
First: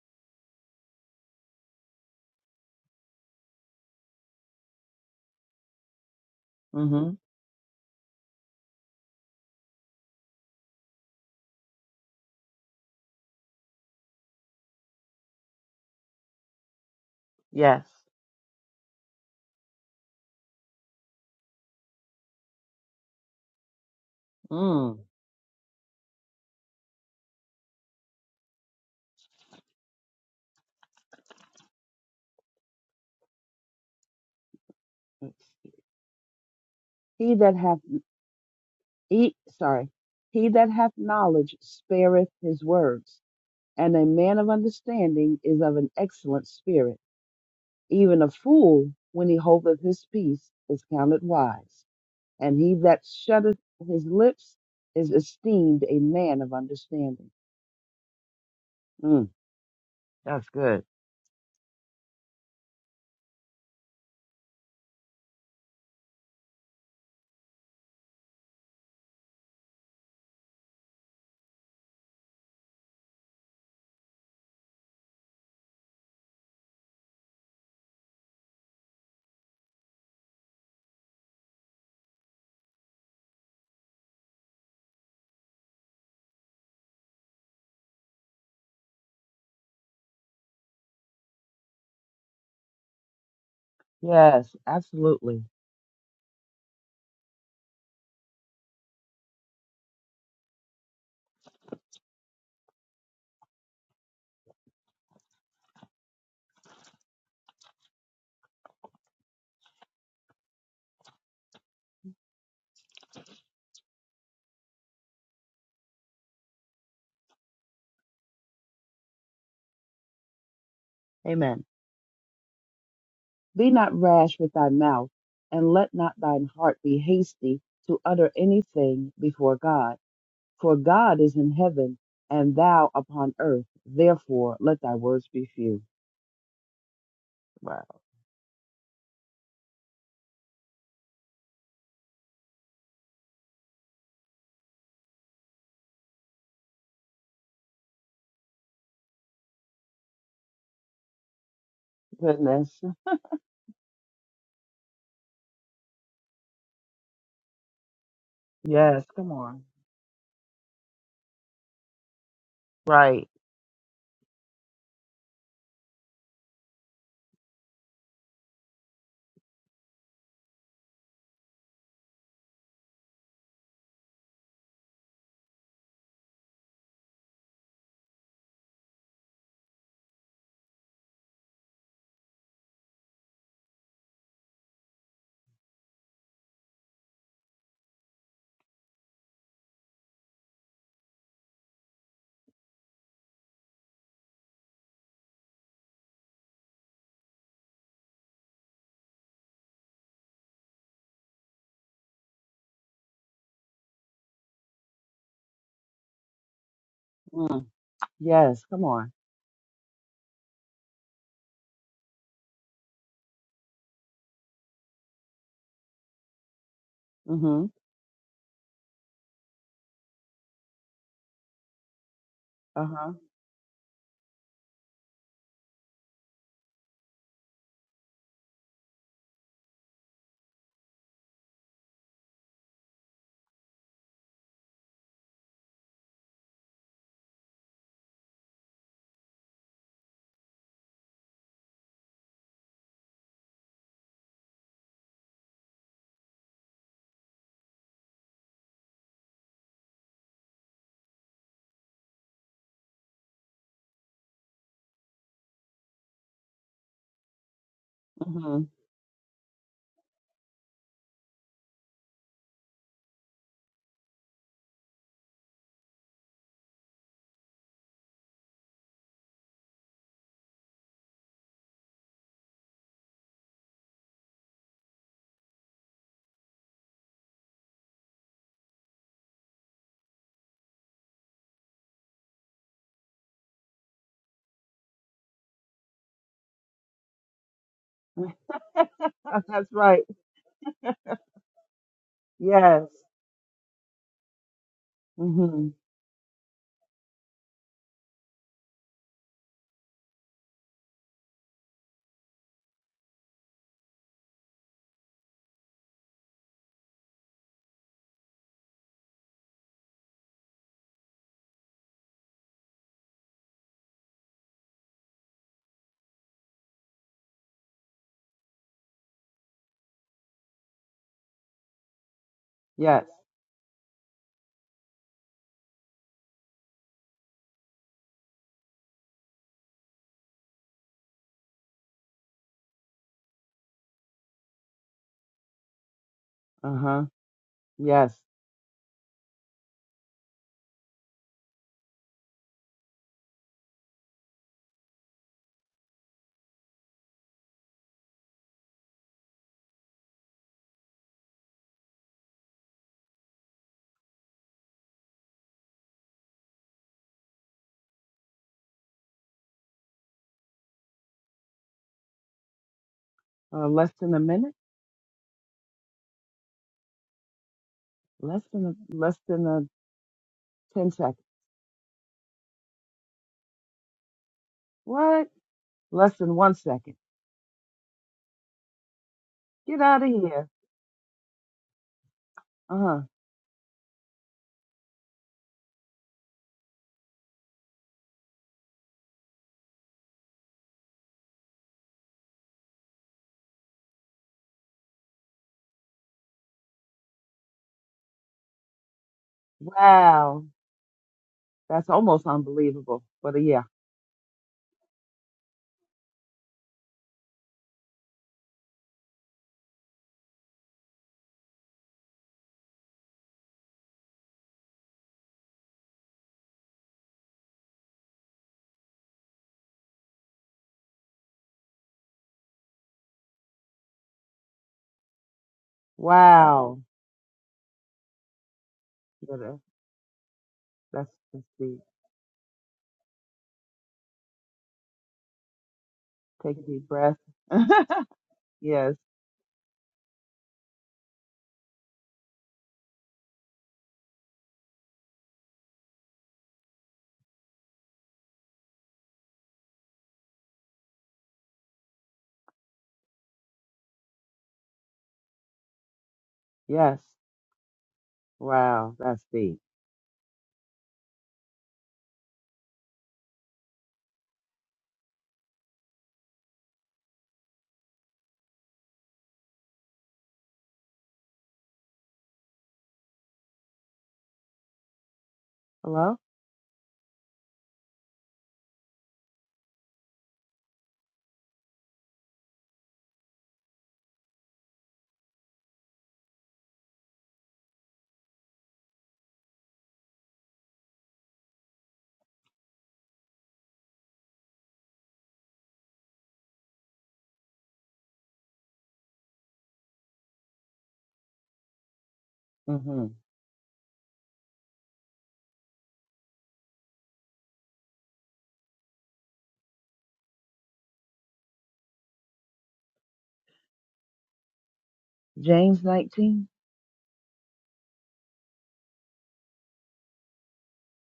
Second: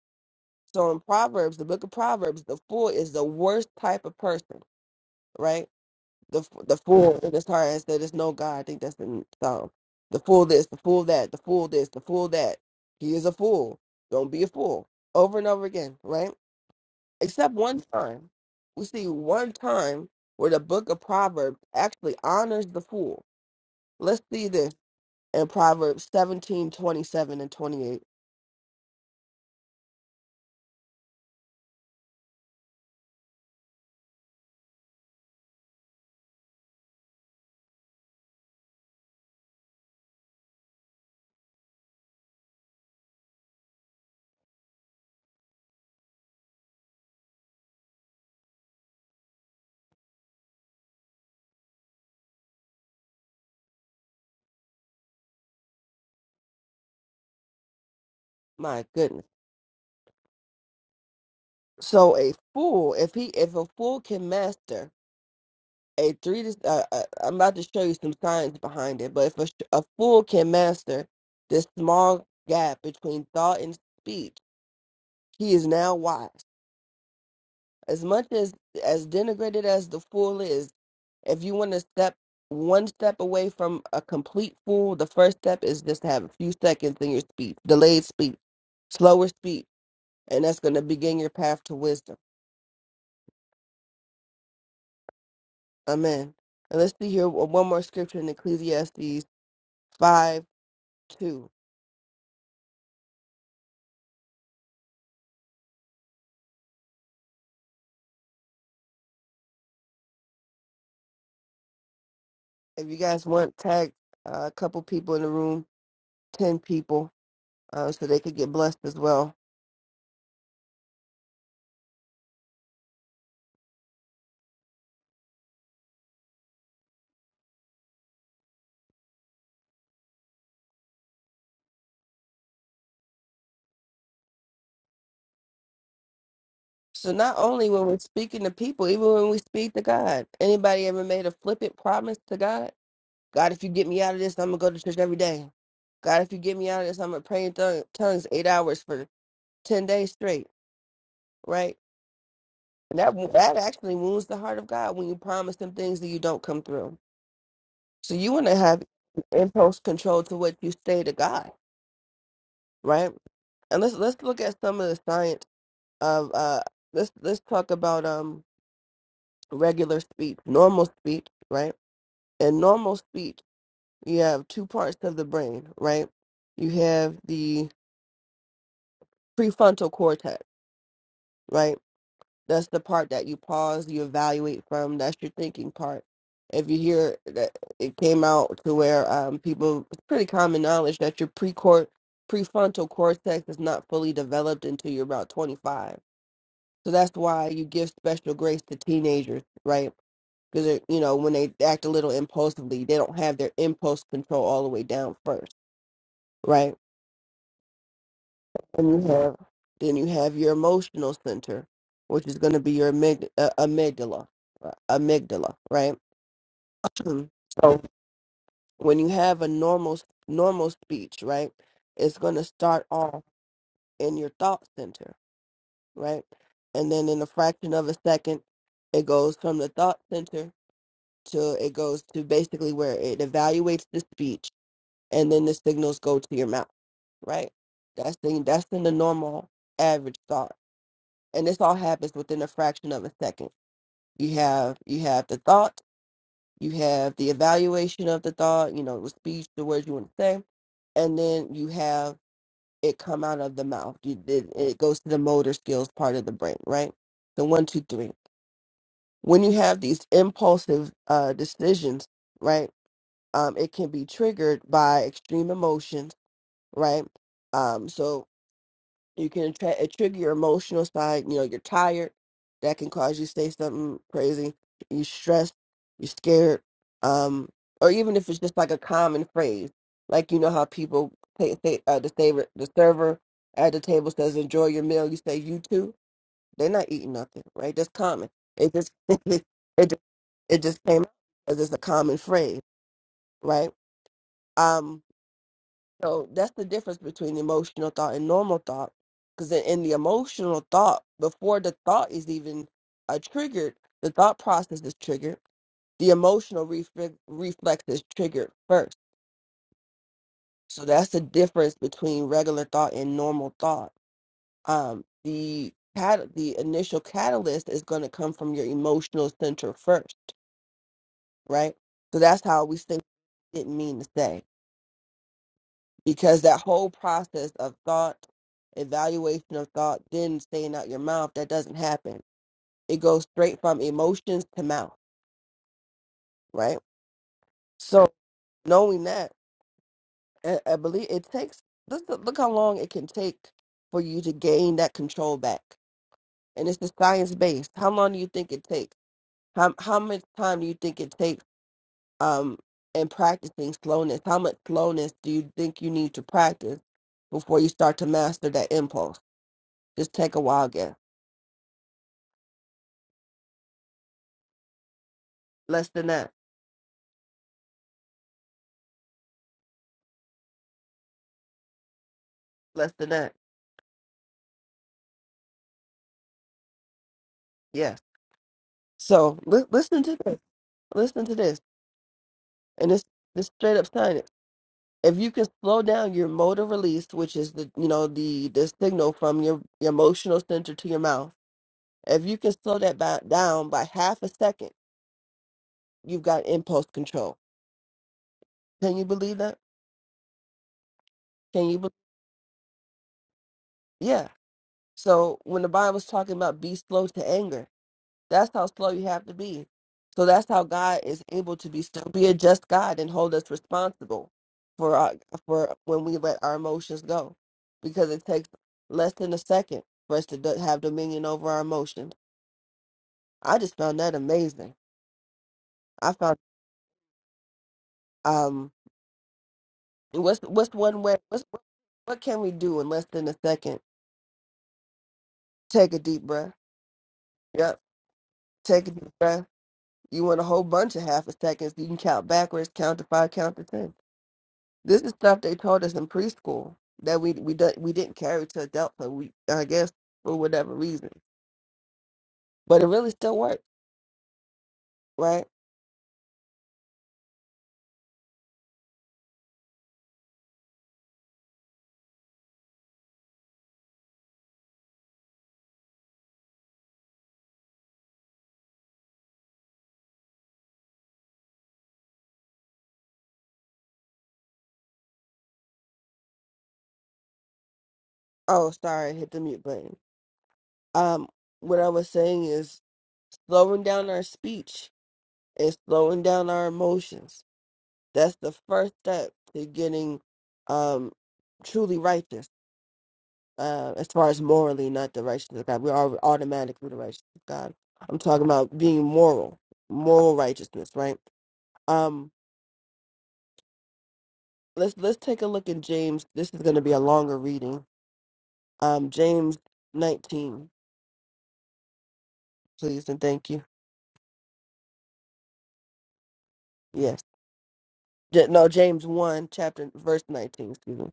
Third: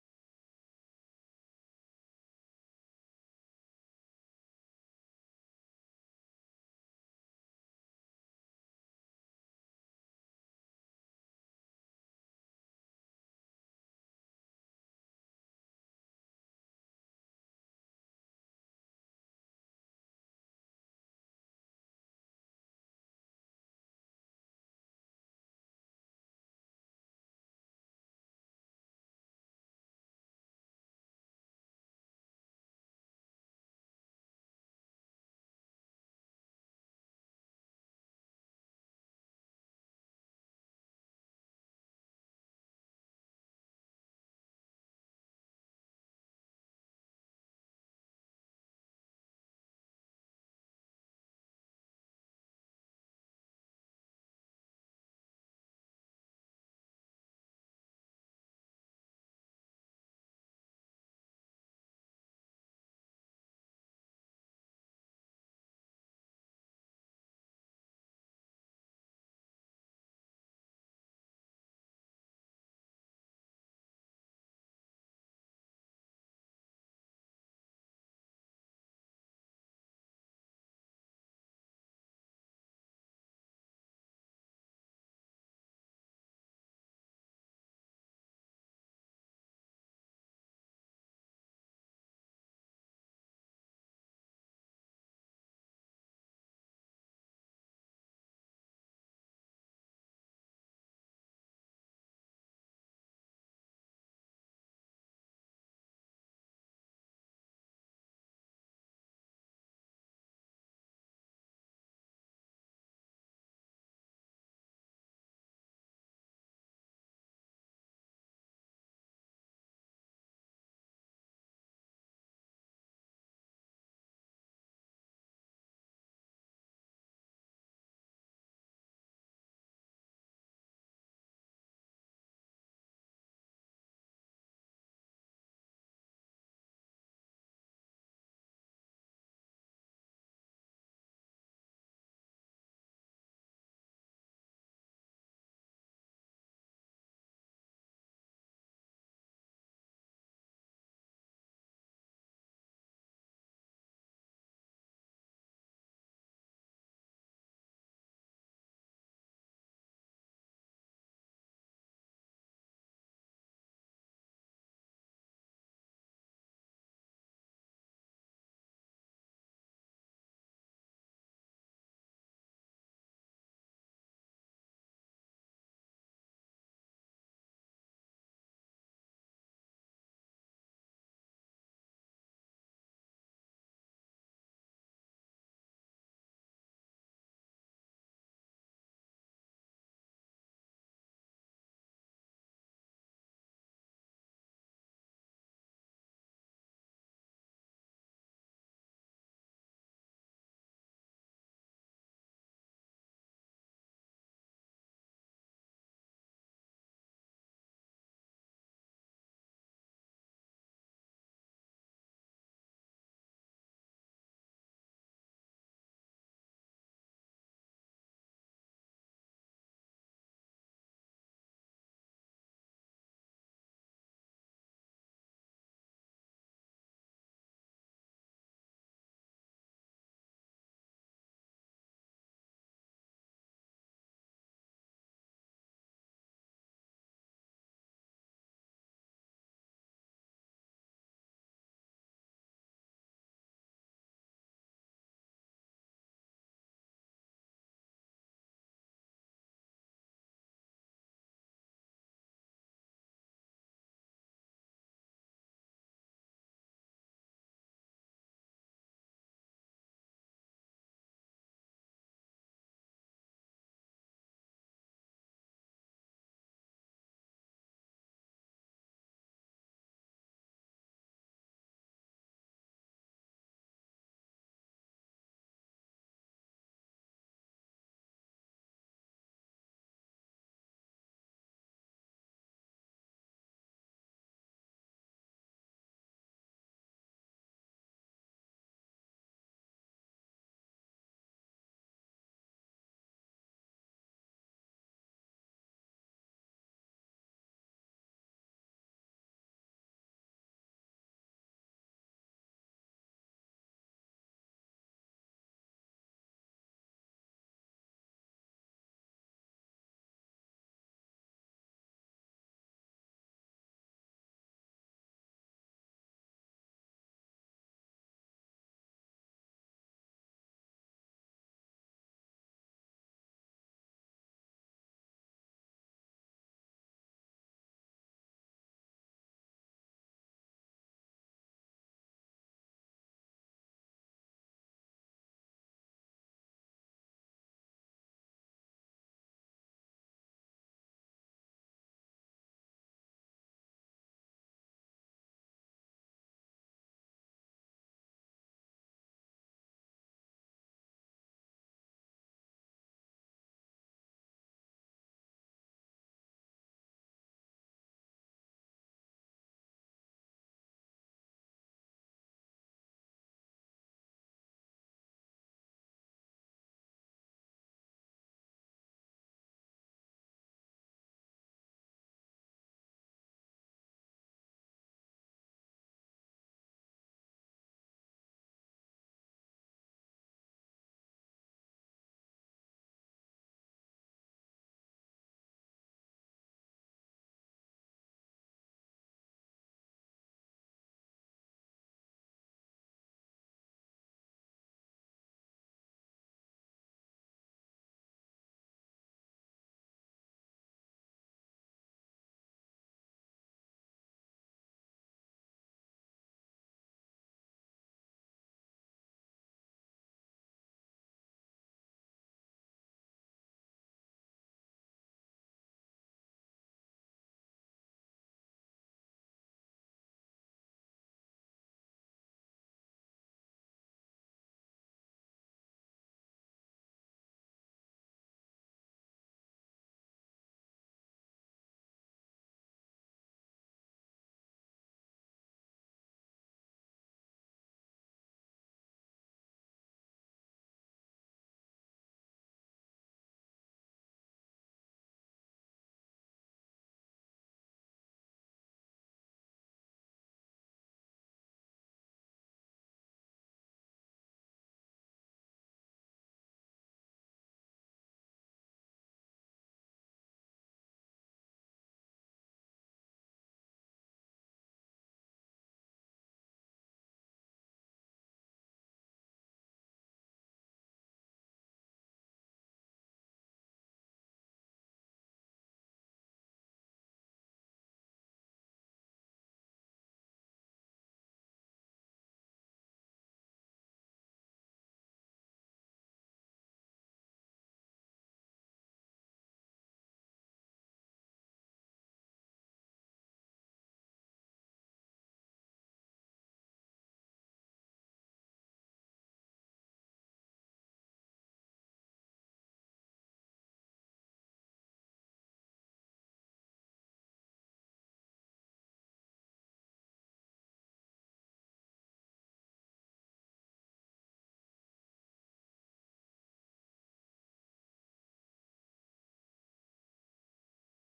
So in Proverbs, the book of Proverbs, the fool is the worst type of person, right? The the hmm fool in his heart has said, "There's no God." I think that's in Psalm. The fool this, the fool that, the fool this, the fool that. He is a fool. Don't be a fool. Over and over again, right? Except one Yes. time, we see one time where the book of Proverbs actually honors the fool. Let's see this Mm. in Proverbs 17 27 and 28. He that hath he sorry. He that hath knowledge spareth his words, and a man of understanding is of an excellent spirit. Even a fool, when he holdeth his peace, is counted wise. and he that shutteth his lips is esteemed a man of understanding. My goodness. Mm, that's good. So a fool, if he if a fool can master a three to uh, uh, I'm about to show you some science behind it, but if a, sh- a fool can master this small gap between thought and speech, he is now wise. As much as as denigrated as the fool is, if you want to step one step away from a complete fool, the first step is just to have a few seconds in your speech, delayed speech, slower speech, and that's going to begin your path to wisdom. Yes, absolutely. Amen. And let's see here uh, one more scripture in Ecclesiastes five two. If you guys want, tag uh, a couple people in the room, 10 people, uh, so they could get blessed as well. Amen. Be not rash with thy mouth, and let not thine heart be hasty to utter anything before God. For God is in heaven, and thou upon earth. Therefore, let thy words be few. So not only Wow. when we're speaking to people, even when we speak to God. Anybody ever made a flippant promise to God? God, if you get me out of this, I'm going to go to church every day. God, if you get me out of this, I'm going to pray in tongue- tongues eight hours for 10 days straight, right? Goodness. And that, that actually wounds the heart of God when you promise him things that you don't come through. So you want to have Yes, come on. impulse control to what you say to God, right? Right. and let's let's look at some of the science of uh let's let's talk about um regular speech normal speech right in normal speech you have two parts of the brain right you have the prefrontal cortex right that's the part that you pause you evaluate from that's your thinking part if you hear that it came out to where um people it's pretty common knowledge that your pre precor prefrontal cortex is not fully developed until you're about 25 So that's why you give special grace to teenagers, right? Because you know when they act a little impulsively, they don't have their impulse control all the way down first, right? Mm, yes, come And you on. have then you have your emotional center, which is going to be your amygd- uh, amygdala, uh, amygdala, right? Mhm. Mm-hmm. so when you have a normal normal speech, right, it's going to start Uh-huh. off in your thought center, right, and then in a fraction of a second, it goes from the thought center to it goes to basically where it evaluates the speech and then the signals go to your mouth, right? That's the that's in the normal average thought. And this all happens within a fraction of a second. You have you have the thought, you have the evaluation of the thought, you know, the speech, the words you want to say, and then you have it come out of the mouth. You, it, it goes to the motor skills part of the brain, right? So one, two, three. Mm-hmm. When you have these impulsive uh, decisions, right? um, it can be triggered by extreme emotions, right? Um, so you can tra- uh, trigger your emotional side. You know, you're tired, that can cause you to say something crazy. You're stressed, you're scared, um, or even if it's just like a common phrase, like you know how people say, say uh, the server, the server at the table says, "Enjoy your meal." You say, "You too." They're not eating nothing, right? That's common. It just *laughs* it *laughs* That's just right. it just came out as it's a common phrase, Yes. right? Um, Mm. hmm So that's the difference between emotional thought and normal thought. Because in, in the emotional thought, before the thought is even uh, triggered, the thought process is triggered. The emotional reflex reflex is triggered first. So that's the difference between regular thought and normal thought. Um, the cat the initial catalyst is going to come from your emotional center first, right? So that's how we say Yes. didn't mean to say. because that whole process of thought, evaluation of thought, then saying out your mouth, that doesn't happen. It goes straight from emotions to mouth, right? Uh-huh. So Yes. knowing that, I, I believe it takes. Look, look how long it can take for you to gain that control back, and it's the science based. How long do you think it takes? How how much time do you think it takes? Um, in practicing slowness, how much slowness do you think you need to practice before you start to master that impulse? Just take a wild guess. Uh, less than a minute? less than that, Less than a less than a ten second. less than that. What? Less than one second. Yes. So li- Get out listen of to this. here. Listen to this, and Uh-huh. this this straight up science. If you can slow down your motor release, which is the you know the the signal from your, your emotional center to your mouth, if you can slow that by, down by half a second, you've got impulse control. Can you believe that? Wow. Can you? Be- That's almost unbelievable. But uh, yeah. yeah. So when the Bible's talking about be slow to anger, That's how slow you have to be. So that's how God is able to be still be a just God and hold us responsible for our, for when we let our emotions go, because it takes less than a second for us to do, have dominion over our emotions. I just found that amazing. I found Wow. um Yeah, that- what's what's one that's way that's what's what deep. what can we do in less than a second? Take a deep breath. Take a deep breath. Yep, take a Yes. deep breath. You want a whole bunch of half a seconds. You can count backwards, count to five, count to ten This is stuff they told us in preschool that we we don't we didn't carry to adulthood. We I guess for whatever reason, but it really still worked, right? Yes. Wow. That's deep. Hello? Oh, sorry, I hit the mute button. Um, what I was saying is slowing down our speech and slowing down our emotions. That's the first step to getting um truly righteous. Uh, as far as morally, not the righteousness of God, we are automatically the righteousness of God. I'm talking about being moral, moral righteousness, right? Um, Mm-hmm. let's let's take a look in James. This is going to be a longer reading. Um, James nineteen, please and thank you. James nineteen? Yes, J- no, James one, chapter verse nineteen. Excuse me.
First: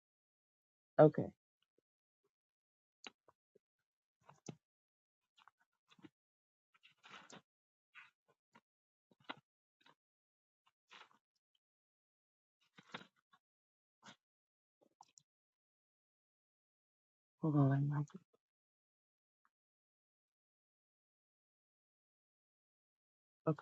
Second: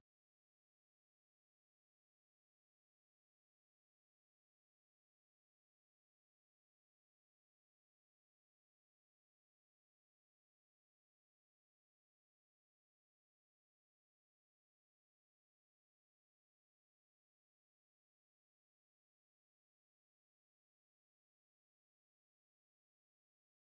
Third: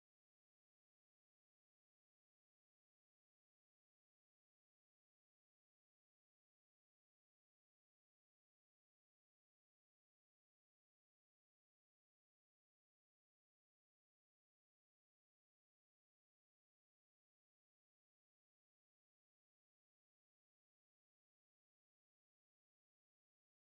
Okay. Hold on, Mike.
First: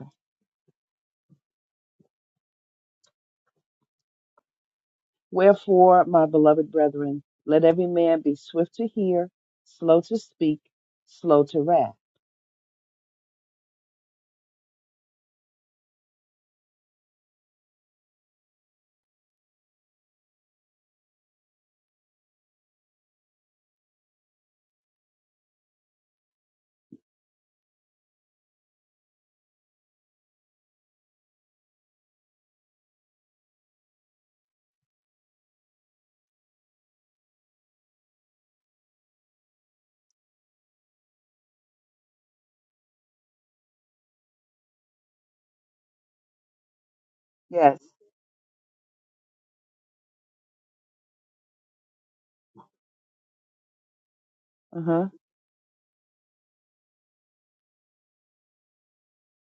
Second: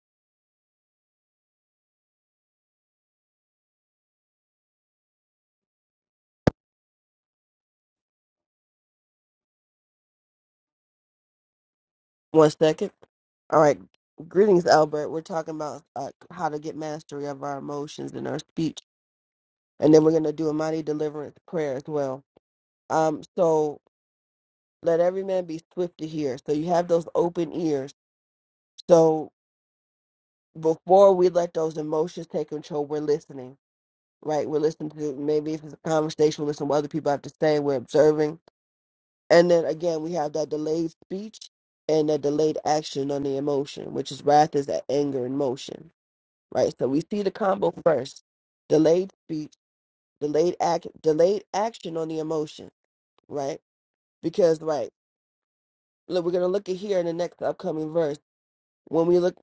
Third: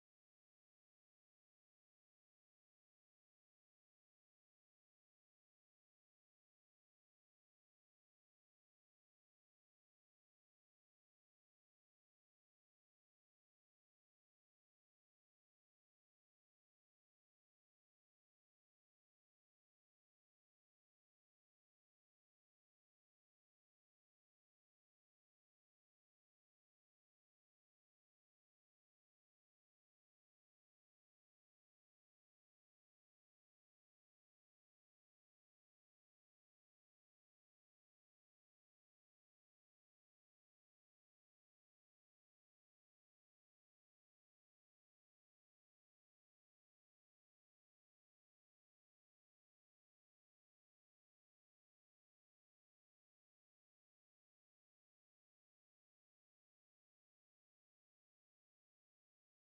Wherefore, my beloved brethren, let every man be swift to hear, slow to speak, slow to wrath. One second. All right. Greetings, Albert. We're talking about uh, how to get mastery of our emotions and our speech, and then we're going to do a mighty deliverance prayer as well. Um, so let every man be swift to hear. So you have those open ears. So before we let those emotions take control, we're listening right? We're listening to maybe if it's a conversation, we listen to what other people have to say. We're observing, and then again, we have that delayed speech and that delayed action on the emotion, which is wrath is that anger in motion, right? So we see the combo Yes. first: delayed speech, delayed act, delayed action on the emotion, right? Because Uh right, huh. look, we're gonna look at here in the next upcoming verse when we look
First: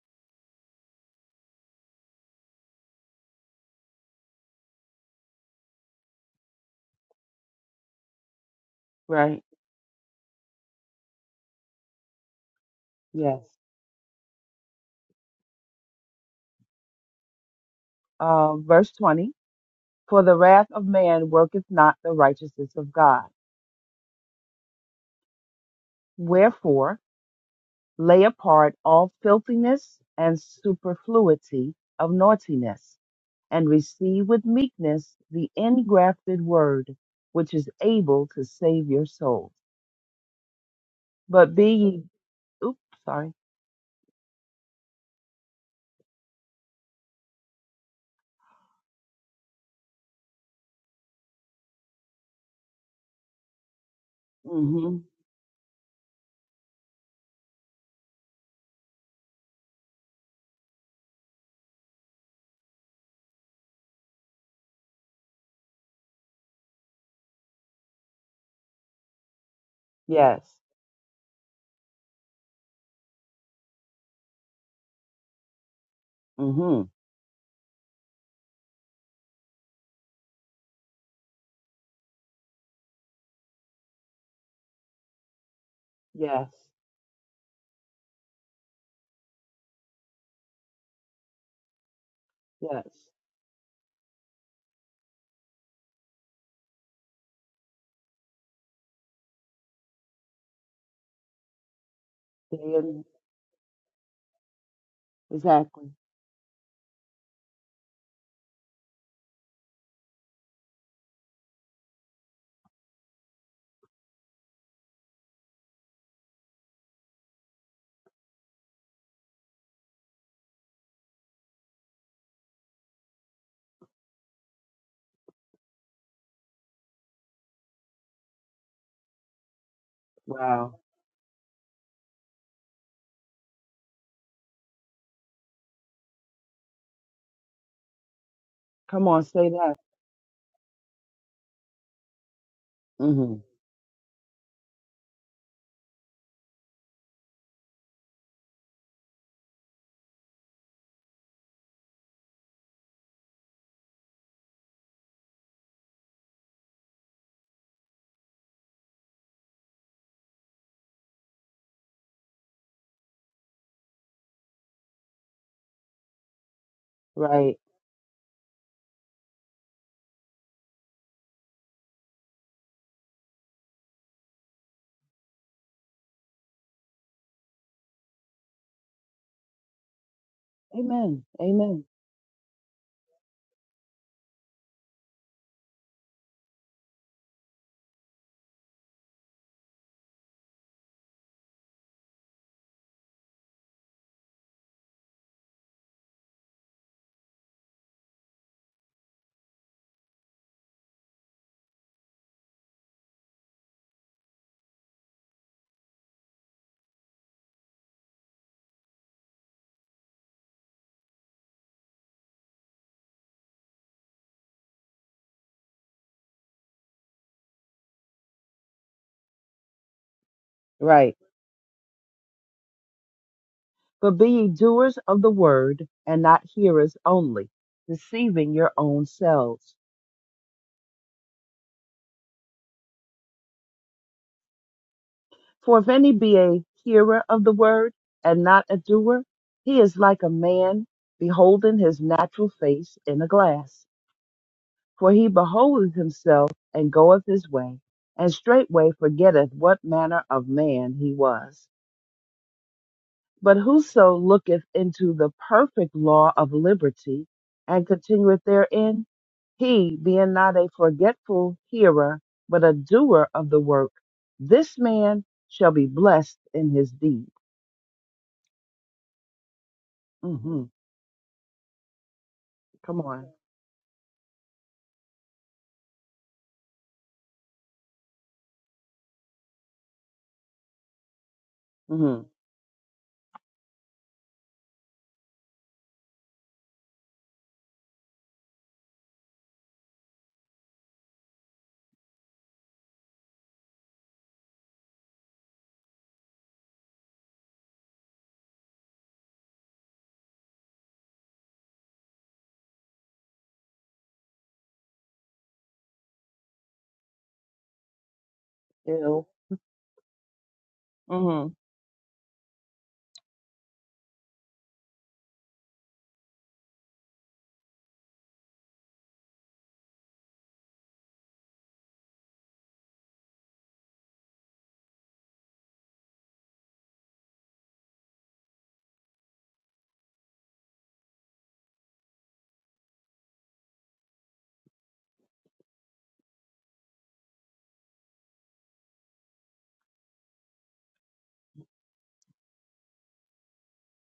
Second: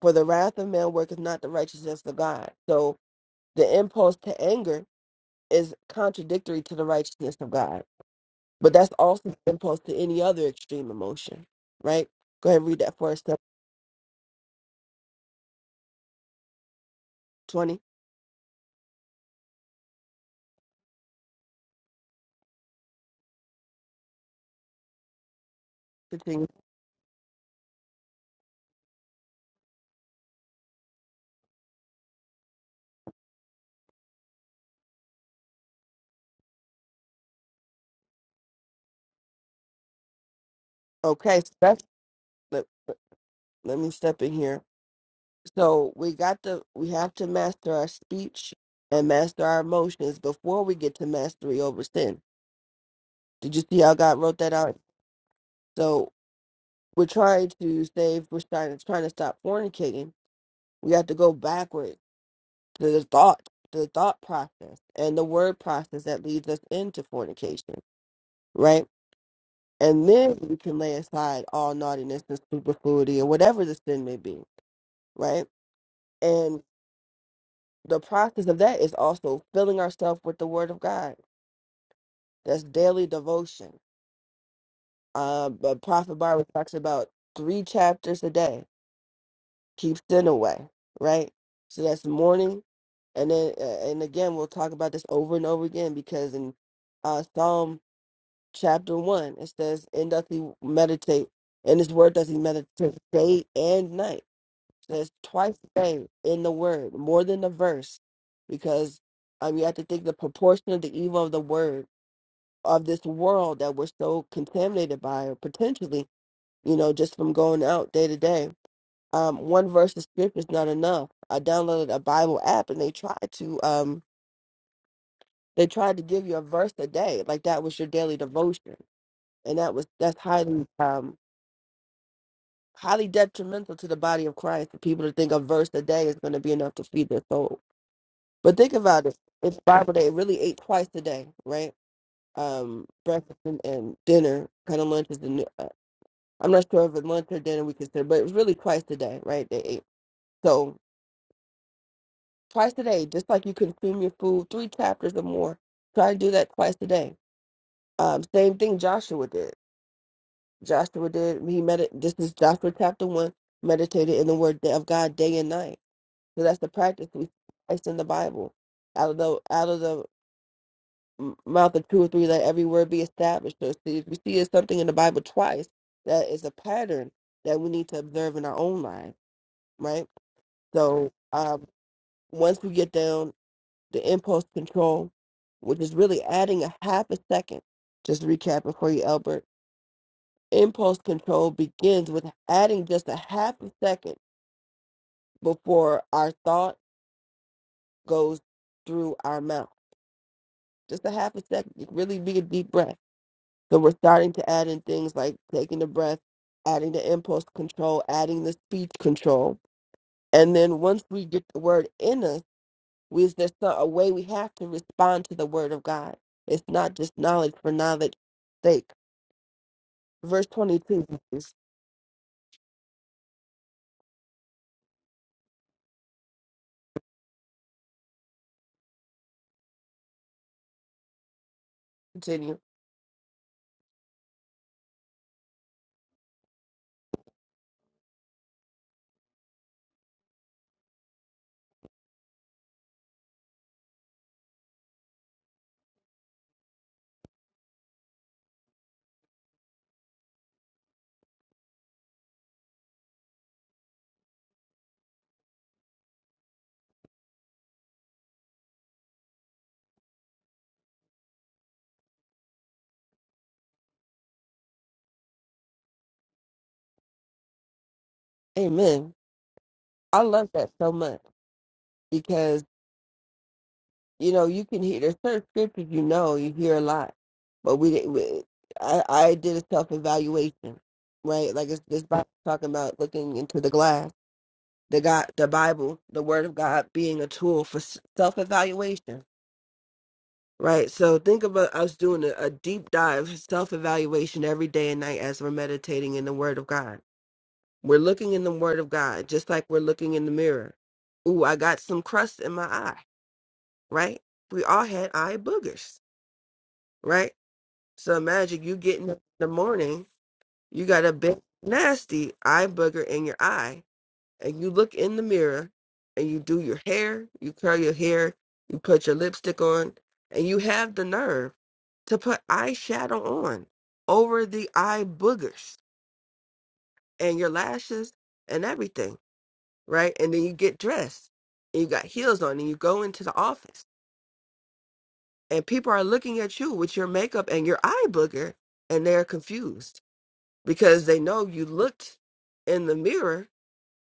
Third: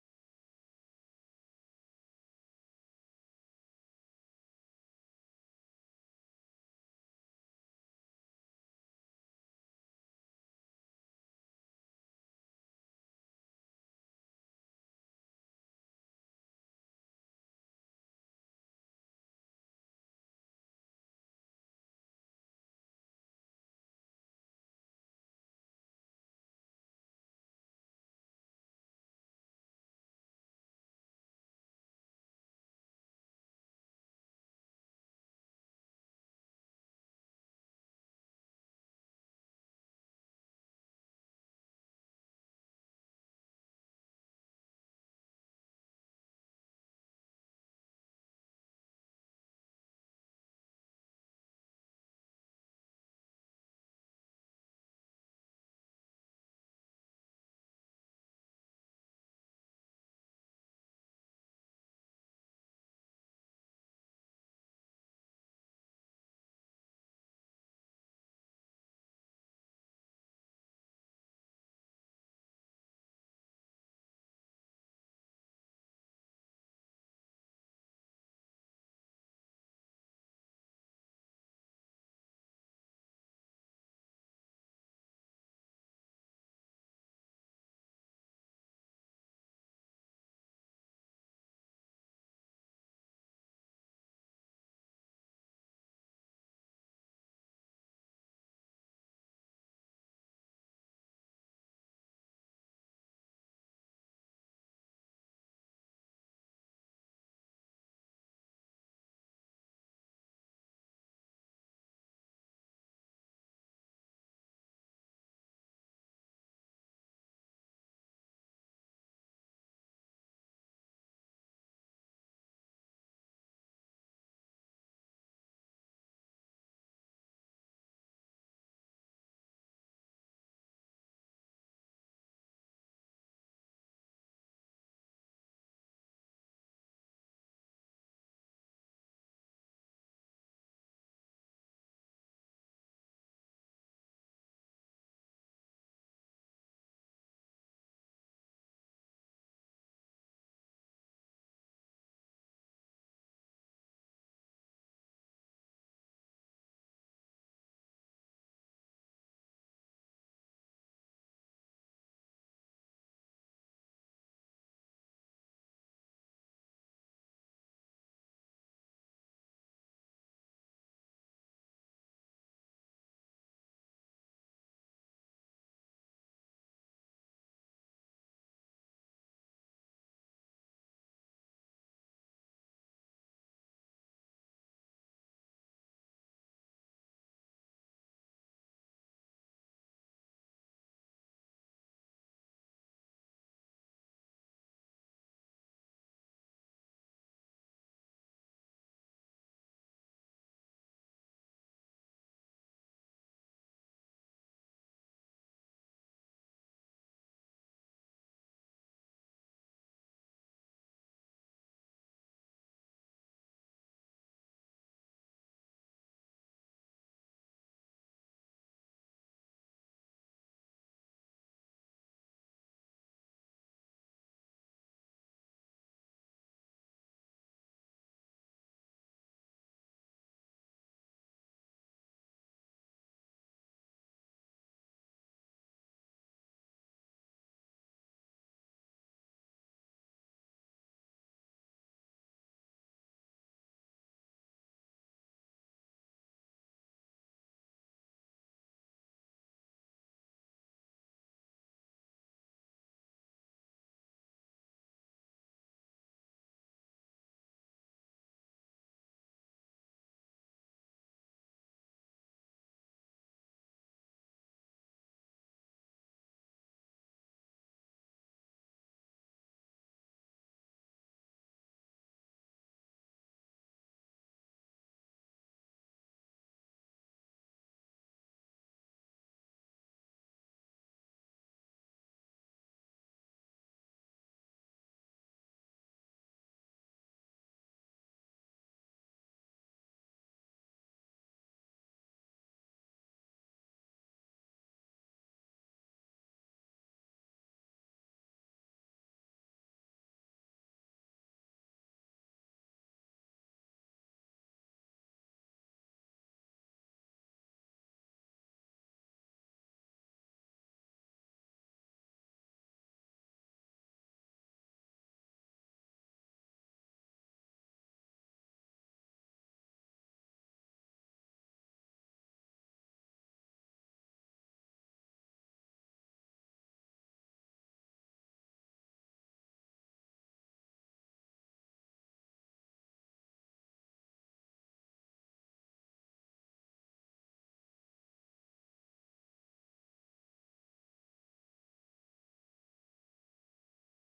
for the wrath of man worketh not the righteousness of God. So the impulse to anger is contradictory to the righteousness of God But that's also Right. the impulse to any other extreme emotion, right? Go ahead and read that for us. Step Yes. 20, Uh, verse 20 For the wrath of man worketh not the righteousness of God. fifteen. Wherefore, lay apart all filthiness and superfluity of naughtiness, and receive with meekness the ingrafted word, which is able to save your souls. Okay, so But be that's, ye, let, oops, sorry. let me step in here. So we got to, we have to master our speech and master our emotions before we get to mastery over sin. Did you see how God wrote that out? So we're trying to say if we're trying, to, trying to stop fornicating, we have to go backward to the thought, to the thought process and the word process that leads us into fornication, right? And then Yes. we can lay aside all naughtiness and superfluity and whatever the sin may be, right? And hmm the process of that is also filling ourselves with the Word of God. That's daily devotion. Uh, but Prophet Barber Yes. talks about three chapters a day. Keep sin away, right? So that's morning, Yes. and then uh, and again we'll talk about this over and over again because in uh, Psalm chapter one it says, "In doth he meditate, and his word does he Stay meditate in day and night." says twice a exactly. day in the word, more than a verse, because um, you have to think the proportion of the evil of the word of this world that we're so contaminated by, or potentially, you know, just from going out day to day. Um, one verse of scripture is not enough. I downloaded a Bible app, and they tried to um, they tried to give you a verse a day, like that was your daily devotion, and that was that's highly Wow. um, highly detrimental to the body of Christ. For people to think a verse a day is going to be enough to feed their soul But think about Come it. on, say It's that. Bible day. It really ate twice a day, right? Um, hmm breakfast and, and dinner. Kind of lunch is the. new- Uh, I'm not sure if it's lunch or dinner we consider, but it was really twice a day, right? They ate so twice a day, just like you consume your food, three chapters or more. Try to do that twice a day. Um, same thing Joshua did. Joshua did. He med. This is Joshua chapter one. Meditated in the word of God day and night. So that's the practice we. Right. It's in the Bible. Out of the out of the m- mouth of two or three, let every word be established. So see, if we see it's something in the Bible twice, that is a pattern that we need to observe in our own lives, right? So Amen. um, Amen. once we get down the impulse control, which is really adding a half a second, just to recap it for you, Albert, impulse control begins with adding just a half a second before our thought goes through our mouth. Just a half a second. Really be a deep breath So we're starting to add in things like taking the breath, adding the impulse control, adding the speech control. And then once we get the word in us, we, is there so- a way we have to respond to the word of God? It's not just knowledge for knowledge sake. Verse 22, Right. please But be ye doers of the word and not hearers only, deceiving your own selves. continue. For if any be a hearer of the word and not a doer, he is like a man beholding his natural face in a glass For he beholdeth himself and goeth his way, and straightway forgetteth what manner of man he was. But whoso looketh into the perfect law of liberty, and continueth therein, he, being not a forgetful hearer, but a doer of the work, this man shall be blessed in his deed. Amen. I love hmm that so much because Come on. you know, you can hear there's certain scriptures you know you hear a lot, but we didn't. We, I I did a self evaluation, right? Like it's this hmm Bible talking about looking into the glass, the God, the Bible, the Word of God being a tool for self evaluation, right? So think about us doing a, a deep dive self evaluation every day and night as we're meditating in the Word of God. We're looking in the Word of God, just like we're looking in the mirror. Ooh, I got some crust in my eye, right? We all had eye boogers right? So imagine you getting up in Ew. the morning, you got a big hmm nasty eye booger in your eye, and you look in the mirror and you do your hair, you curl your hair, you put your lipstick on, and you have the nerve to put eyeshadow on over the eye boogers and your lashes and everything, right? And then you get dressed and you got heels on and you go into the office and people are looking at you with your makeup and your eye booger and they're confused because they know you looked in the mirror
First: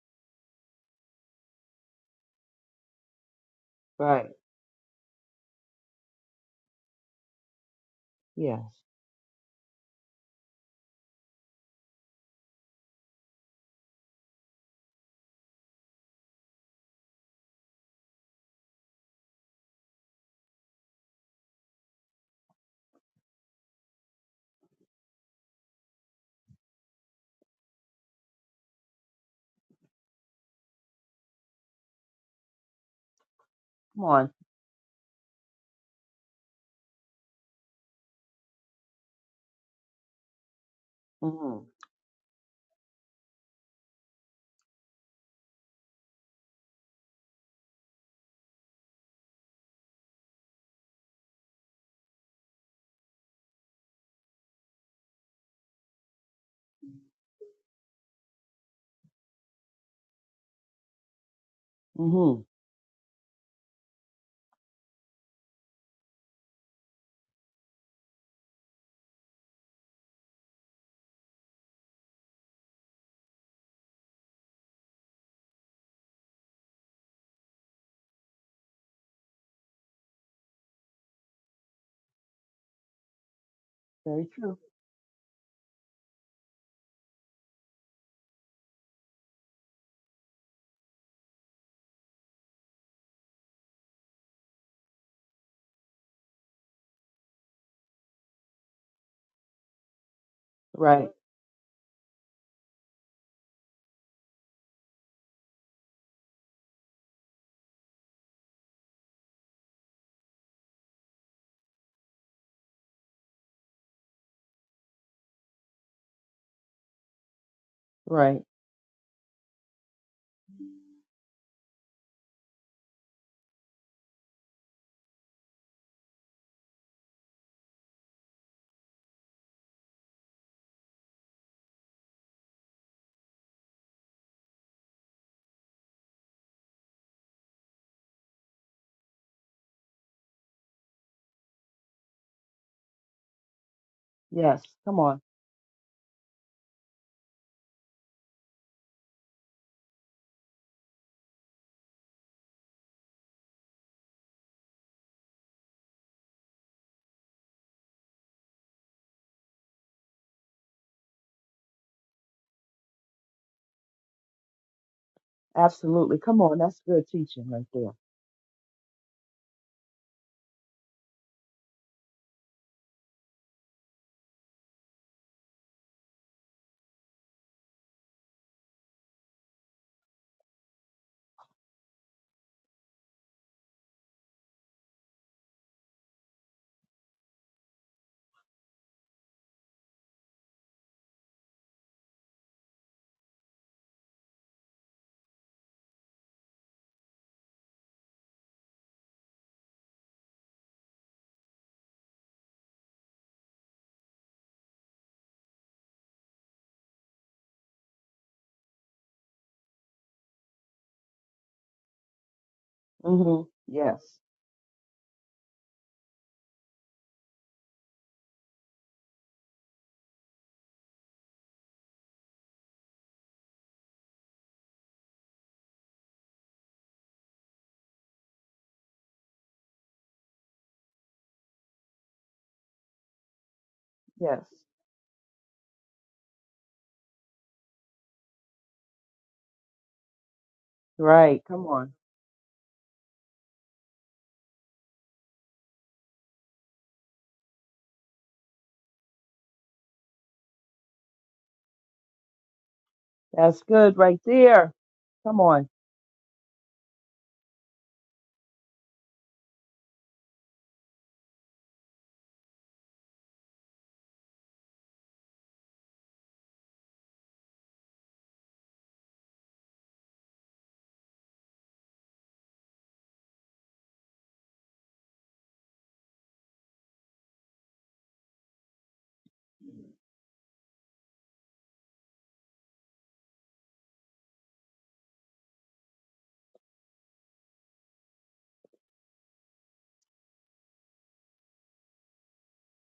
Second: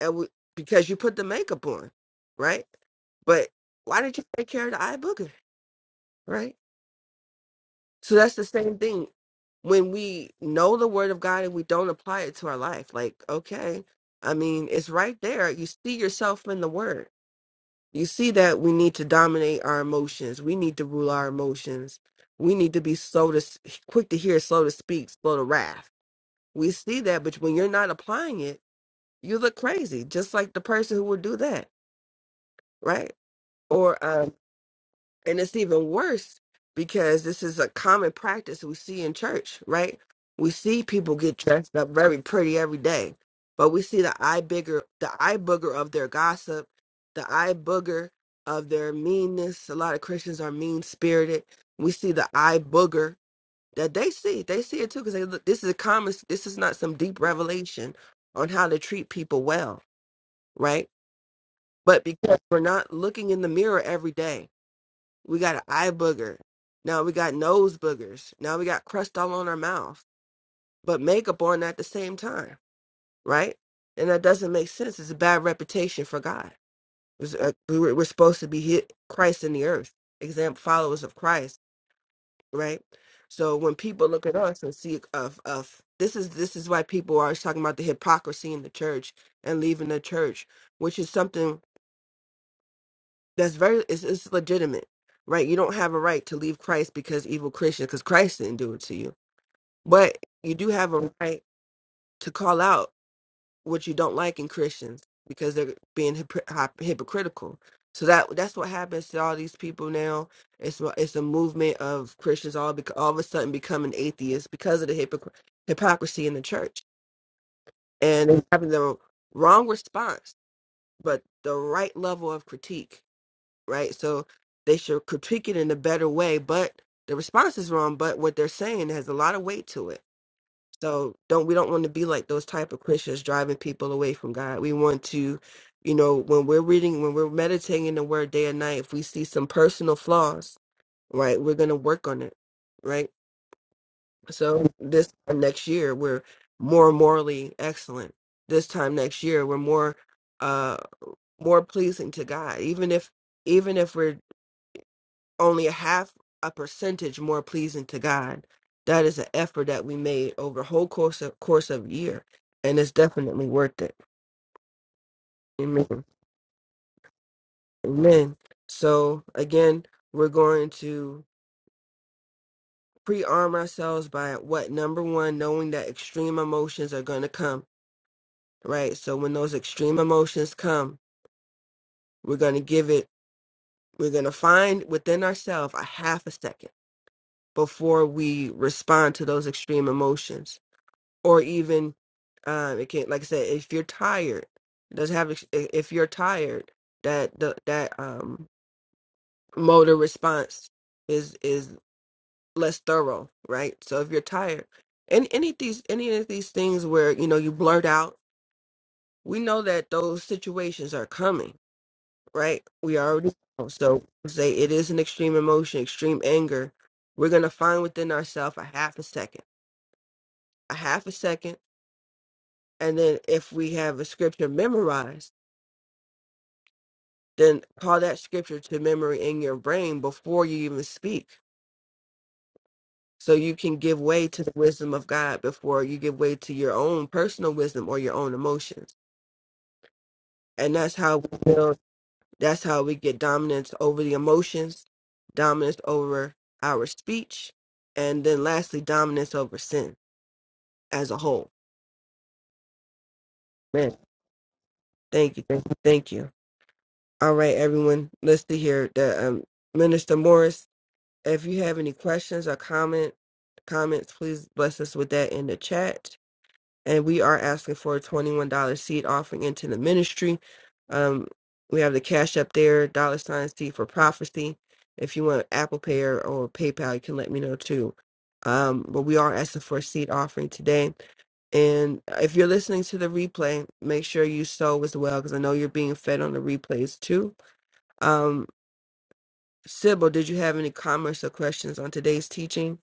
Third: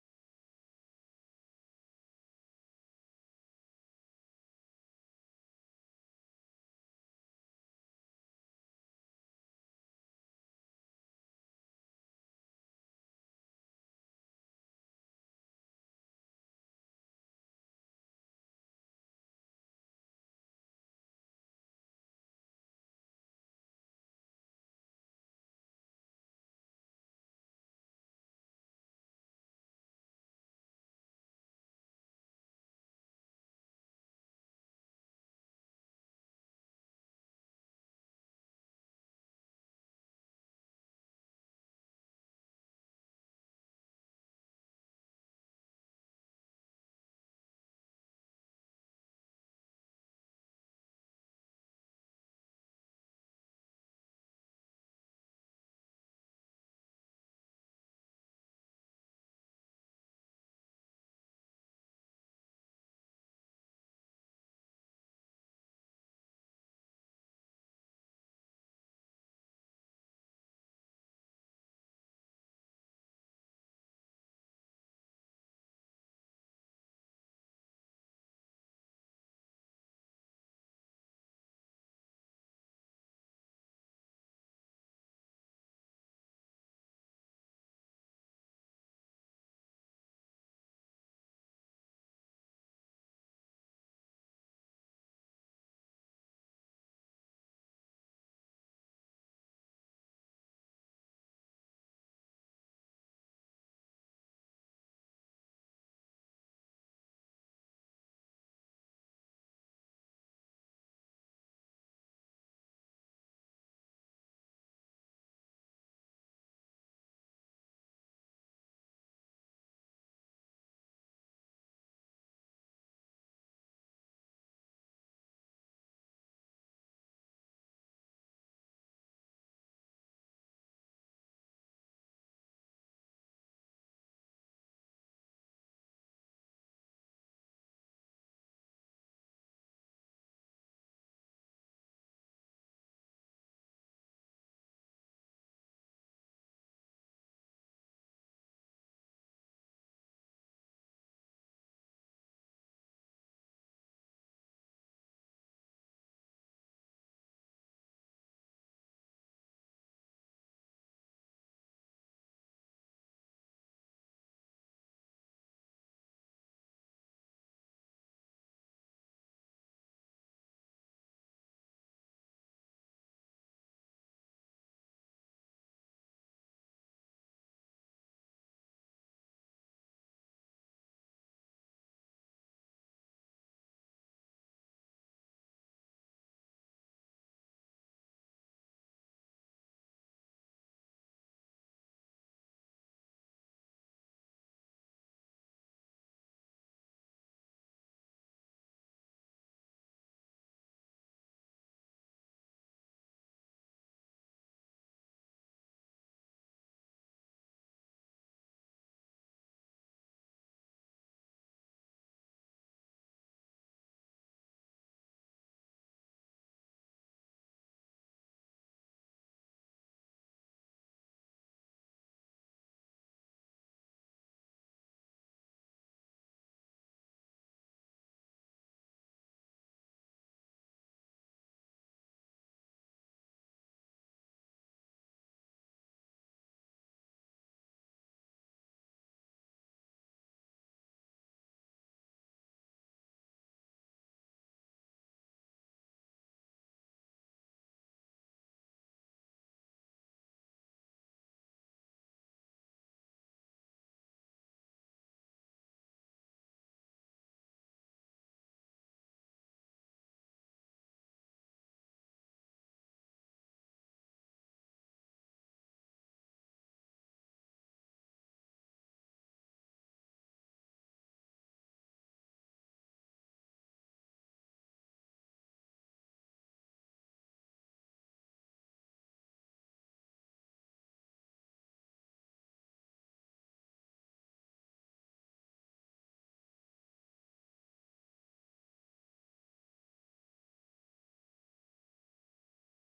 and w- because you put the makeup on, right? But why did you Right. take care of the eye booger, right? So that's the Yes. same thing when we know the word of God and we don't apply it to our life. Like, okay, I mean, it's right there. You see yourself in the word. You see that we need to dominate our emotions. We need to rule our emotions. We need to be slow to s- quick to hear, slow to speak, slow to wrath. We see that, but when you're not applying it you look crazy, just like the person who would do that, right? Or Come on. um, and it's even worse because this is a common practice we see in church, right? We see people get hmm dressed up very pretty every day, but we see the eye bigger, the eye booger of their gossip, the eye booger of their meanness. A lot of Christians are mean spirited. We see the eye booger that they see. They see it too because they look. This is a common. This is not some deep revelation on how to treat people well, right? But because hmm we're not looking in the mirror every day, we got an eye booger. Now we got nose boogers. Now we got crust all on our mouth, but makeup on at the same time, right? And that doesn't make sense. It's a bad reputation for God. It's, uh, we were- We're supposed to be hit Christ in the earth, example followers of Christ, right? So when people Very look at true. us and see of of this is this is why people are always talking about the hypocrisy in the church and leaving the church, which is something that's very it's, it's legitimate right you don't have a right to leave christ because evil christians because christ didn't do it to you but you do have Right. a right to call out what you don't like in christians because they're being hypocr- hyp- hypocritical so that that's what happens to all these people now it's a- it's a movement of christians all bec- all of a sudden becoming atheists because of the hypocr- hypocrisy in the church Right. and having the wrong response but the right level of critique right? So they should critique it in a better way, but the response is wrong, but what they're saying has a lot of weight to it. So don't we don't want to be like those type of Christians driving people away from God. We want to, you know, when we're reading, when we're meditating the word day and night, if we see some personal flaws, right, we're gonna work on it. Right. Yes, So come this on. time next year we're more morally excellent. This time next year we're more uh more pleasing to God. Even if even if we're only a half a percentage more pleasing to God. That is an effort that we made over a whole course of course of year, and it's definitely worth it. Amen. Absolutely. Come on. That's good teaching right there. Amen. So again, we're going to pre-arm ourselves by what number one, knowing that extreme emotions are going to come. Right. So when those extreme emotions come, we're going to give it. We're going to find within ourselves a half a second before we respond to those extreme emotions or even um it can like i said if you're tired it doesn't have ex- i- if you're tired that the that um motor response is is less thorough right so if you're tired and any of these any of these things where you know you blurt out we know that those situations are coming right we already hmm know Yes. so say it is an extreme emotion extreme anger we're going to find within ourselves a half a second a half a second and then if we have a scripture memorized then call that scripture to memory in your brain before you even speak so you can give way Yes. to the wisdom of god before you give way to your own personal wisdom or your own emotions and that's how we Right. Come build on. that's how we get dominance over the emotions dominance over our speech and then lastly dominance over sin as a whole That's man good right there. thank Come you thank on. you thank you all right everyone let's see here the um, minister morris If you have any questions or comment comments, please bless us with that in the chat. And we are asking for a twenty-one dollar seed offering into the ministry. Um, we have the cash up there, dollar sign seed for prophecy. If you want Apple Pay or, or PayPal, you can let me know too. Um, but we are asking for a seed offering today. And if you're listening to the replay, make sure you sow as well because I know you're being fed on the replays too. Um, Sybil, did you have any comments or questions on today's teaching?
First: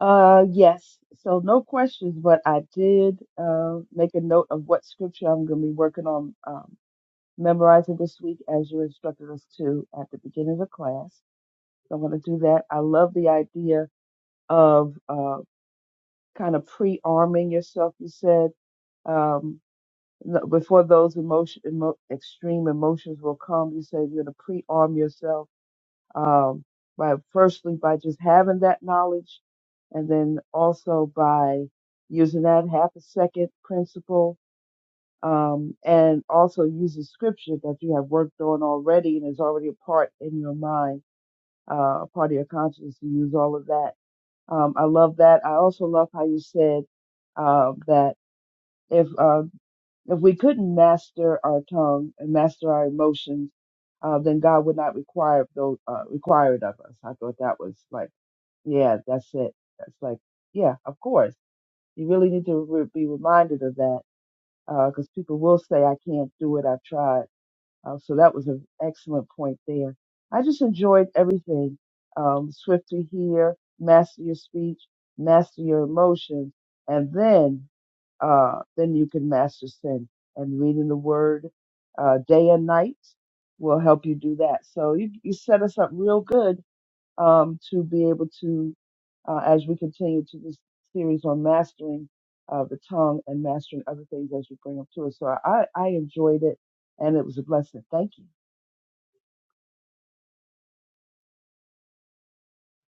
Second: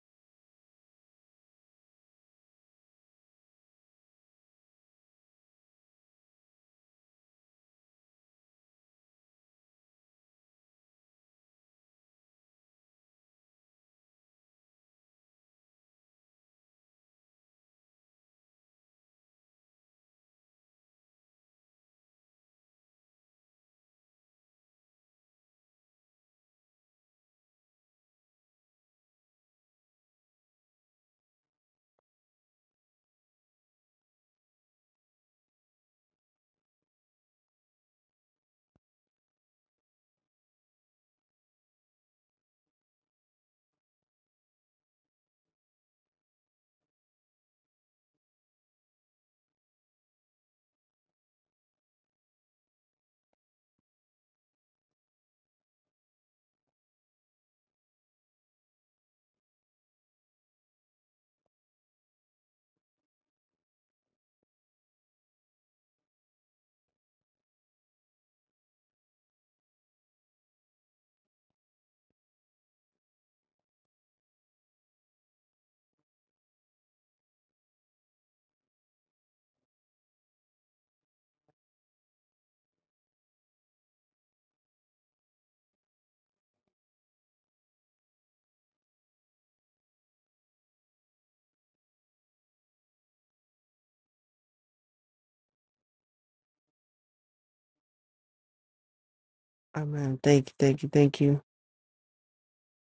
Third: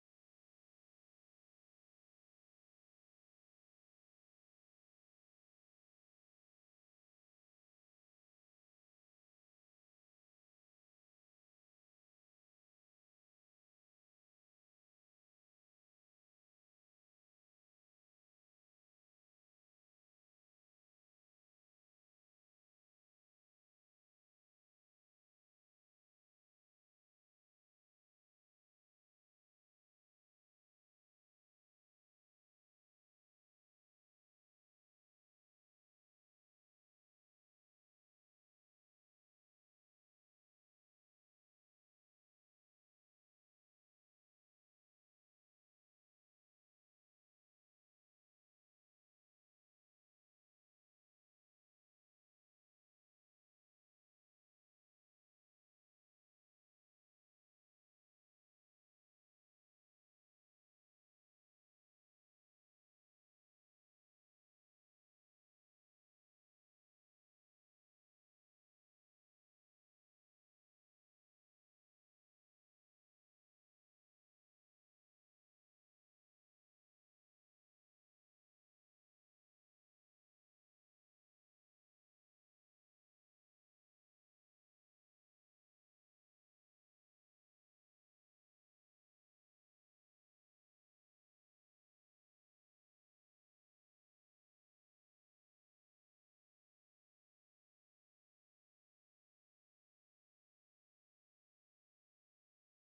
Uh yes. So no questions, but I did uh make a note of what scripture I'm gonna be working on um memorizing this week as you instructed us to at the beginning of the class. So I'm gonna do that. I love the idea of uh kind of pre-arming yourself, you said Um, No, before those emotion, emo, extreme emotions will come, you said you're going to pre-arm yourself um, by firstly by just having that knowledge, and then also by using that half a second principle, um, and also using scripture that you have worked on already and is already a part in your mind, uh, a part of your consciousness. You use all of that. Um, I love that. I also love how you said uh, that if uh, if we couldn't master our tongue and master our emotions, uh, then God would not require those uh, require it of us. I thought that was like, yeah, that's it. That's like, yeah, of course. You really need to re- be reminded of that because people will say, "I can't do it. I've tried." Uh, so that was an excellent point there. I just enjoyed everything. Um, swift to hear, master your speech, master your emotions, and then uh, then you can master sin. And reading the word uh, day and night will help you do that. So you, you set us up real good um, to be able to, uh, as we continue to this series on mastering uh, the tongue and mastering other things as you bring them to us. So I, I enjoyed it and it was a blessing. Thank you. Amen. Thank you, thank you, thank you.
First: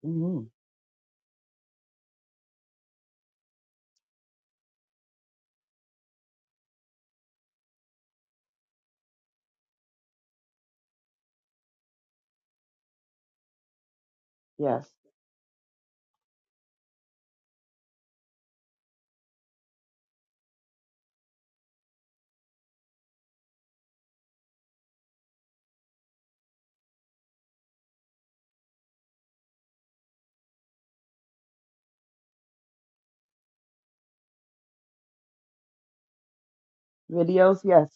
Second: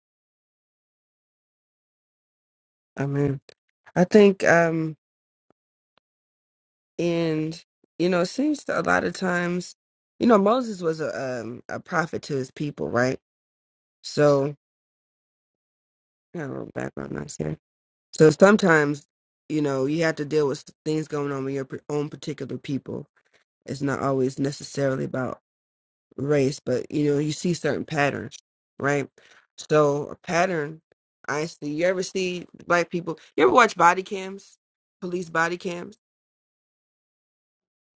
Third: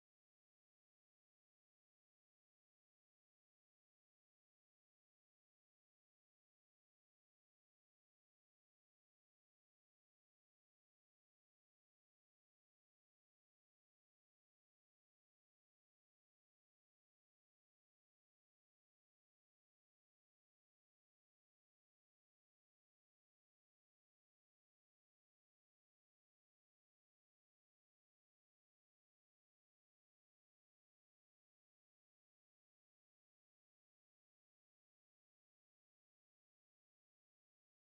hmm Amen. I think um and you know, it seems to a lot of times, you know, Moses was a um a prophet to his people, right? So Yes. I got a little background noise here. So sometimes, you know, you have to deal with things going on with your p- own particular people. It's not always necessarily about race, but you know, you see certain patterns, right? So a pattern I see you ever see black people you ever watch body cams? police body cams? Videos, yes.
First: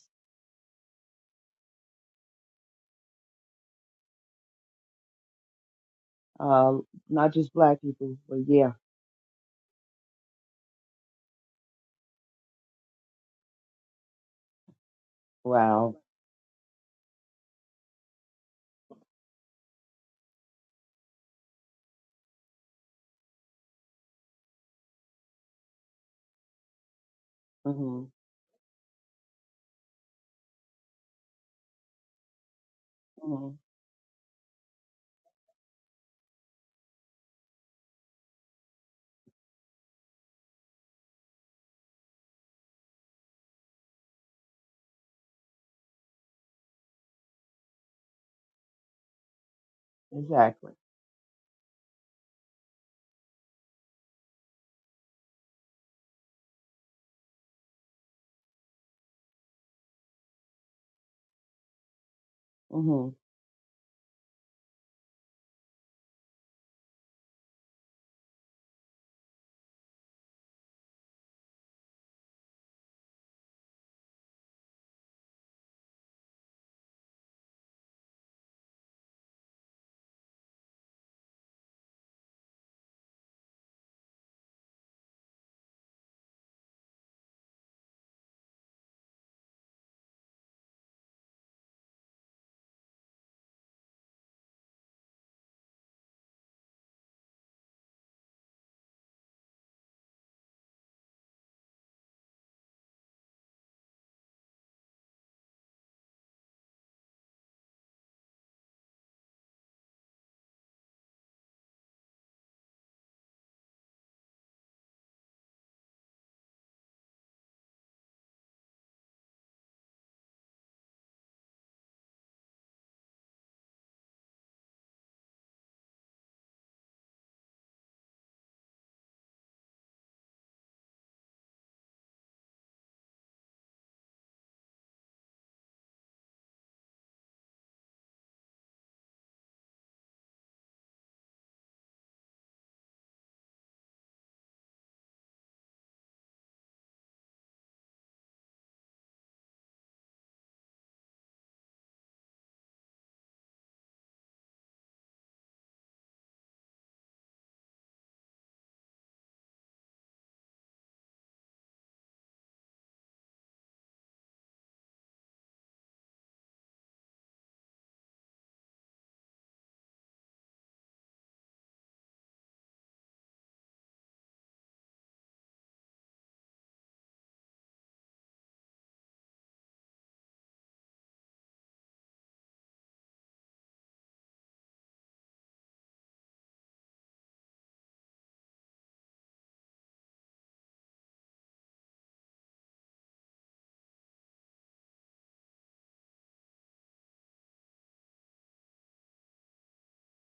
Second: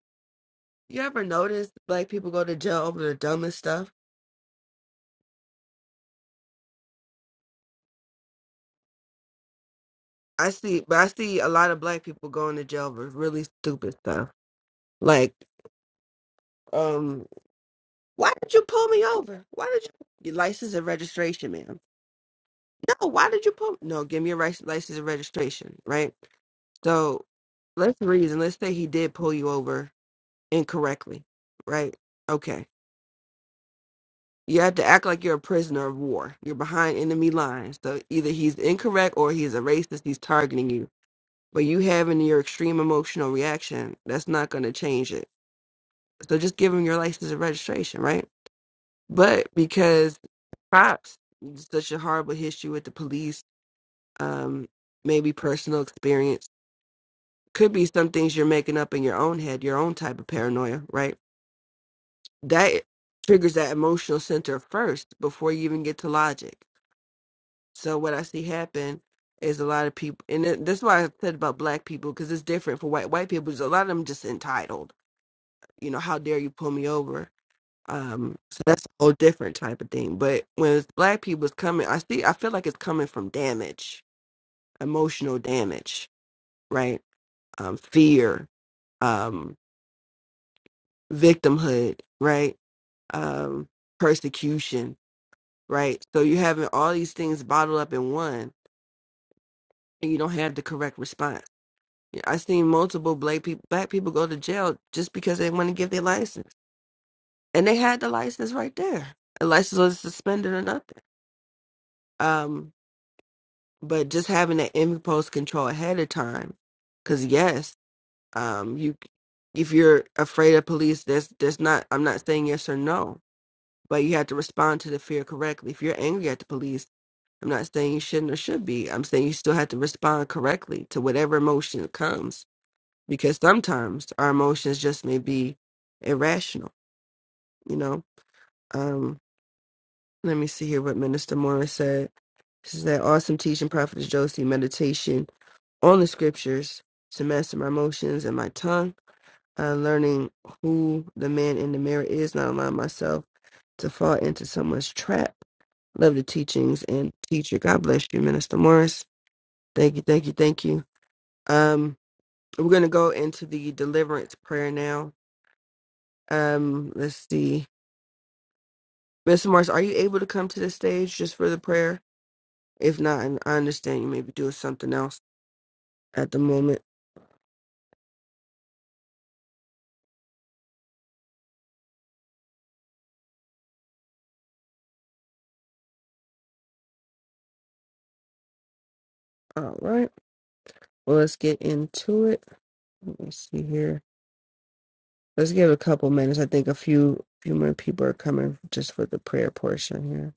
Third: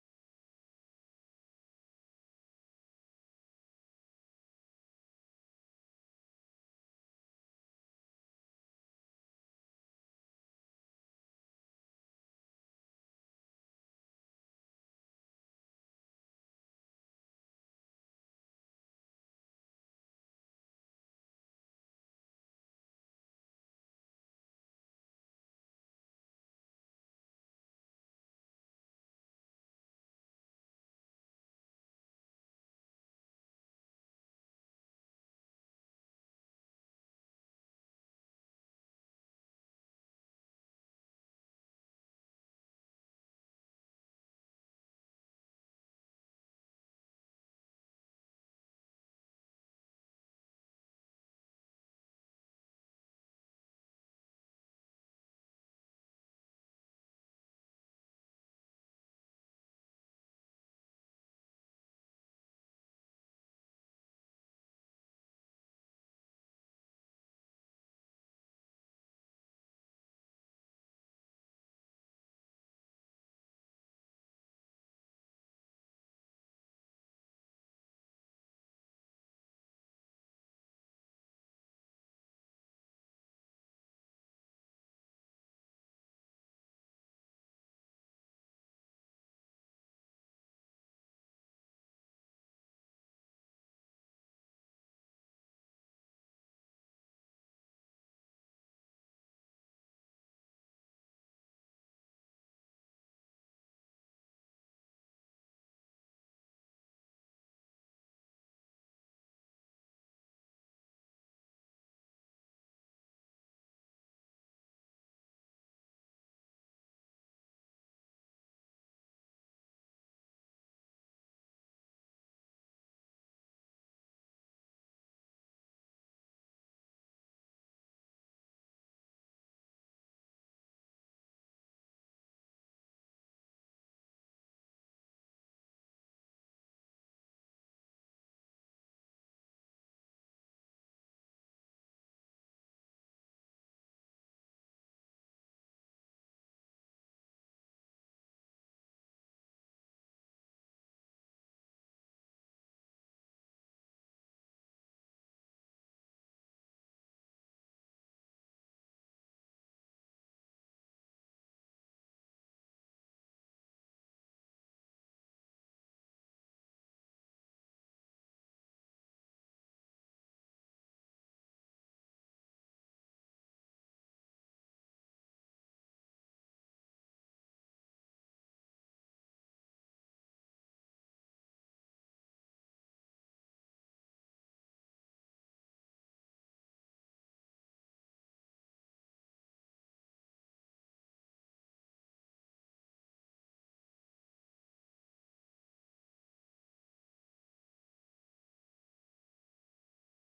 You ever notice black people go to jail over the dumbest stuff? Uh, not just black people, but yeah. I see, but I see a lot of black people going to jail for really stupid stuff. Like, Wow. um, why did you pull me over? Why did you your license and registration, ma'am? No, why did you pull? No, give me your rice- license and registration, right? So, let's hmm reason. Let's say he did pull you over incorrectly, right? Okay. hmm You have to act like you're a prisoner of war. You're behind enemy lines. So either he's incorrect or he's a racist. He's targeting you But you having your extreme emotional reaction, that's not going to change it. So just give them your license and registration, right? But because Exactly. cops, such a horrible history with the police, um, maybe personal experience, could be some things you're making up in your own head, your own type of paranoia, right? That hmm triggers that emotional center first before you even get to logic. So what I see happen is a lot of people, and it- that's why I said about black people because it's different for white white people. Is a lot of them just entitled you know, how dare you pull me over? Um, so that's a whole different type of thing. But when it's black people's coming, I see, I feel like it's coming from damage, emotional damage, right? Um, fear, um, victimhood, right? Um, persecution, right? So you're having all these things bottled up in one, and you don't have the correct response. Yeah, I've seen multiple black people, black people go to jail just because they want to give their license, and they had the license right there. The license was suspended or nothing Um, but just having that impulse control ahead of time, because yes, um, you if you're afraid of police, that's that's not. I'm not saying yes or no, but you have to respond to the fear correctly. If you're angry at the police, I'm not saying you shouldn't or should be. I'm saying you still have to respond correctly to whatever emotion comes, because sometimes our emotions just may be irrational. You know. Um, let me see here what Minister Morris said. She said, "Awesome teaching, Prophet Josie. Meditation." on the scriptures to master my motions and my tongue, uh, learning who the man in the mirror is, not allowing myself to fall into someone's trap. Love the teachings and teacher. God bless you, Minister Morris. Thank you, thank you, thank you. Um, we're gonna go into the deliverance prayer now. Um, let's see, Minister Morris, are you able to come to the stage just for the prayer? If not, and I understand you may be doing something else at the moment. All right, well, let's get into it. Let me see here. Let's give it a couple minutes. I think a few few more people are coming just for the prayer portion here.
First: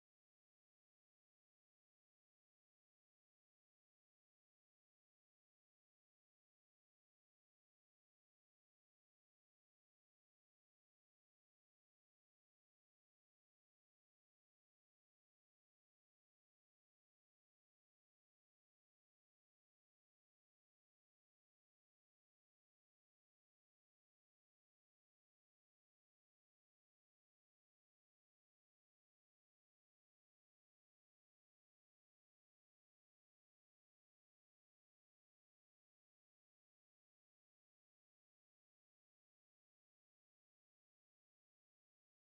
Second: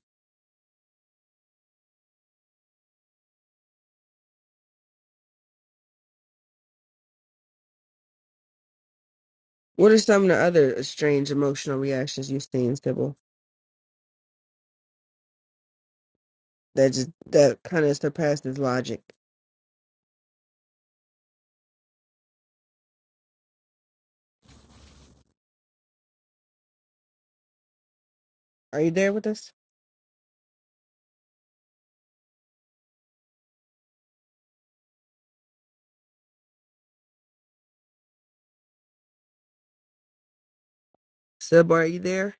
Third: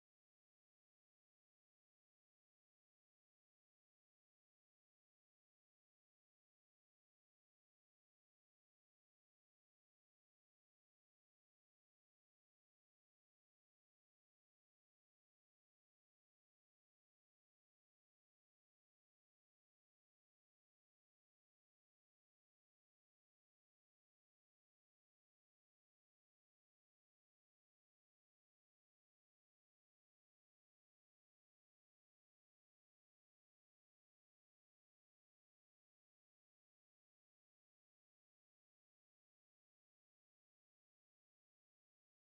What are some of the other strange emotional reactions you've seen, Sybil? That just that kind of surpasses logic. Are you there with us, Sybil? Are you there?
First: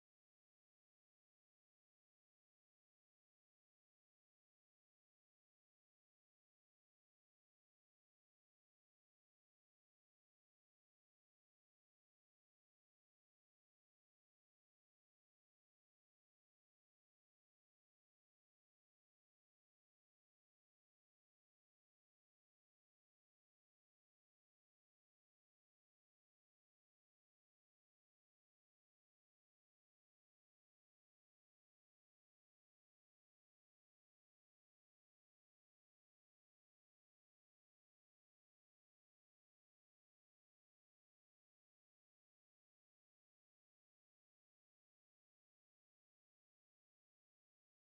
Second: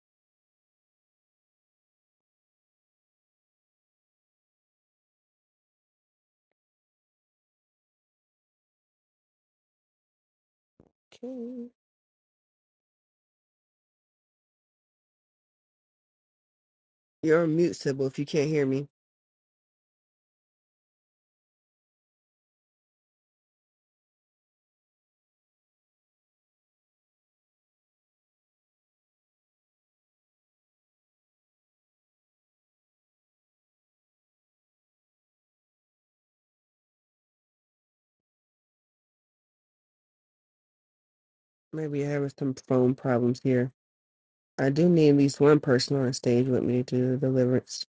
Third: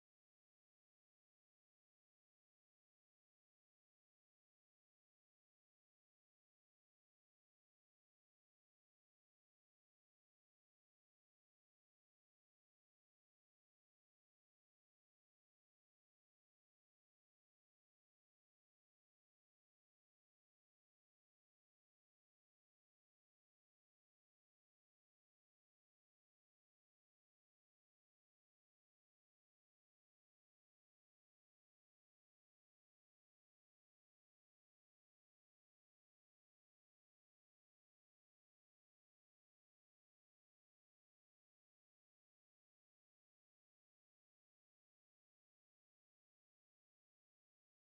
Okay, you're on mute, Sybil. If you can't hear me, maybe you're having some phone problems here. I do need at least one person on stage with me to do the deliverance.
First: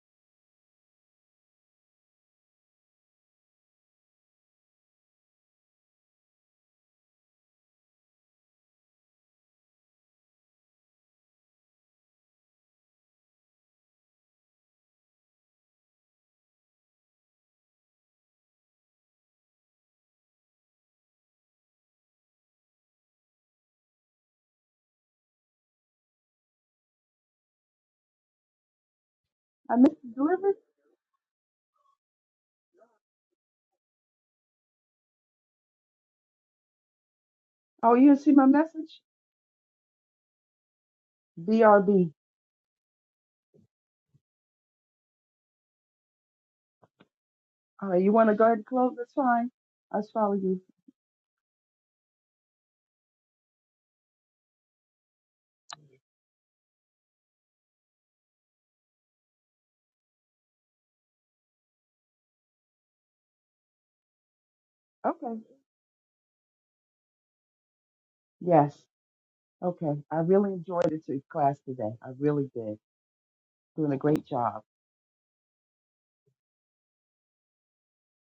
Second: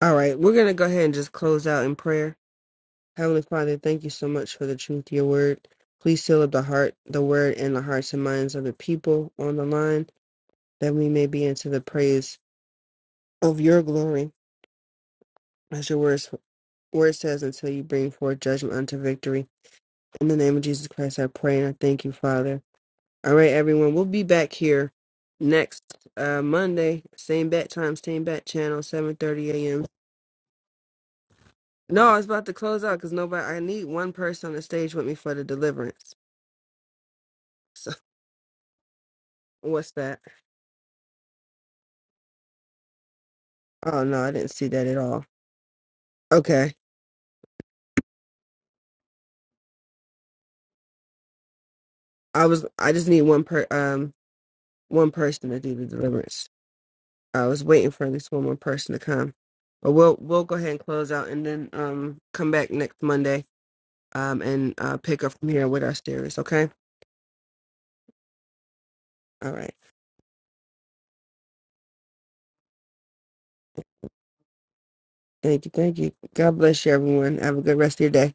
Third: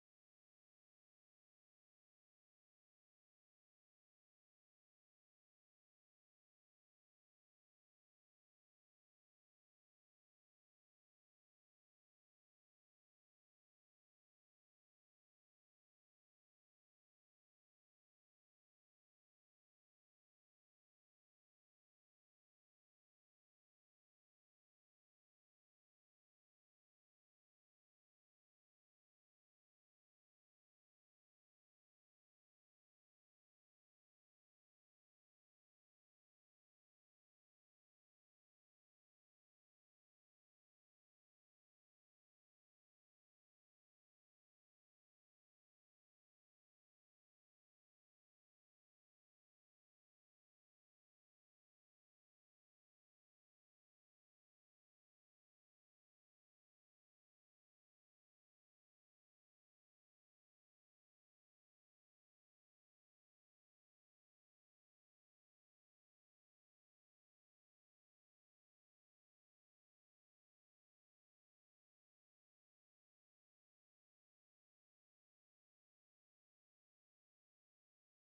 All right, we're gonna go ahead and just close out in prayer. Heavenly Father, thank you so much for the truth of your word. Please seal up the heart, the word, and the hearts and minds of the people on the line, that we may be into the praise of your glory, as your words, word says, until you bring forth judgment unto victory. In the name of Jesus Christ, I pray and I thank you, Father. All right, everyone, we'll be back here next uh, Monday, same bat time, same bat channel, 7:30 I a.m. missed the delivery. No, I was about to close out because nobody. I need one person on the stage with me for the deliverance. *laughs* So Oh, you didn't see my message? what's that? BRB. Oh no, I didn't see that at all. Okay. All right, you want to go ahead and close? That's fine. I just follow you. I was I just need one per um one person to do the deliverance. I was waiting for at least one more person to come. But we'll we'll go ahead and close out and then um come back next Monday um and uh pick up Okay. from here with our series, okay? Yes. All right. Okay. I really enjoyed this class today. I really did. Doing a great job. Thank you, thank you. God bless you everyone. Have a good rest of your day.